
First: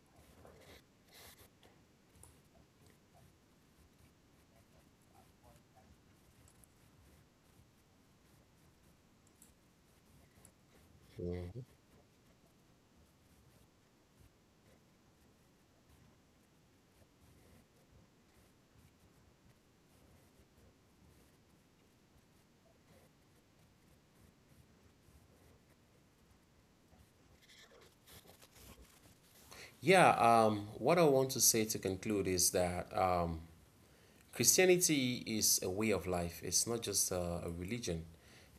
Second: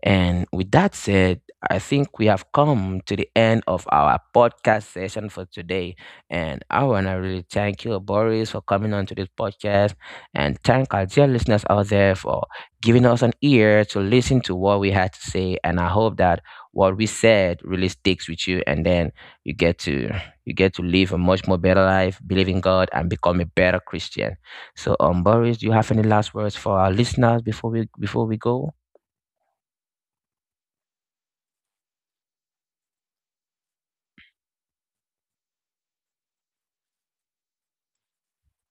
A: And with that said, I think we have come to the end of our podcast session for today. And I want to really thank you, Boris, for coming on to this podcast, and thank our dear listeners out there for giving us an ear to listen to what we had to say. And I hope that what we said really sticks with you, and then you get to you get to live a much more better life, believe in God and become a better Christian. So Boris, do you have any last words for our listeners before we go?
B: Yeah, what I want to say to conclude is that Christianity is a way of life. It's not just a religion.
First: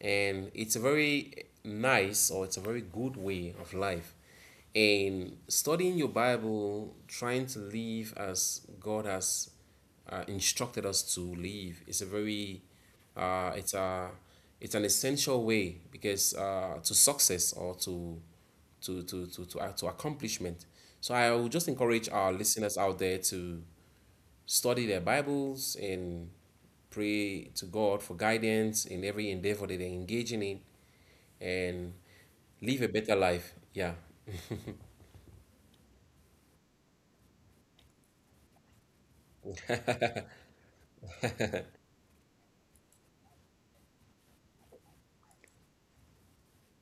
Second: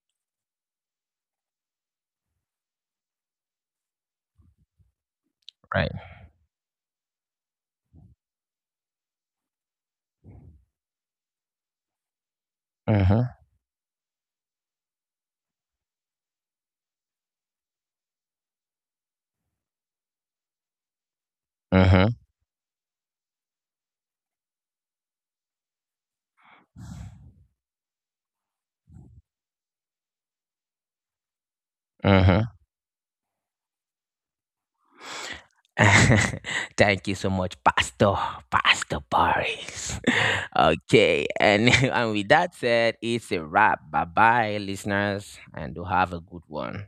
B: And it's a very nice or it's a very good way of life. And
A: Right.
B: studying your Bible, trying to live as God has instructed us to live, is a very,
A: Mm-hmm.
B: uh, it's a, it's an essential way because to success or to accomplishment. So I would just encourage
A: Mm-hmm.
B: our listeners out there to study their Bibles and pray to God for guidance in every endeavor that they're engaging in and
A: Mm-hmm.
B: live a better life. Yeah.
A: Thank you so much, Pastor Boris. Okay, and and with that said, it's a wrap. Bye bye, listeners, and do have a good one.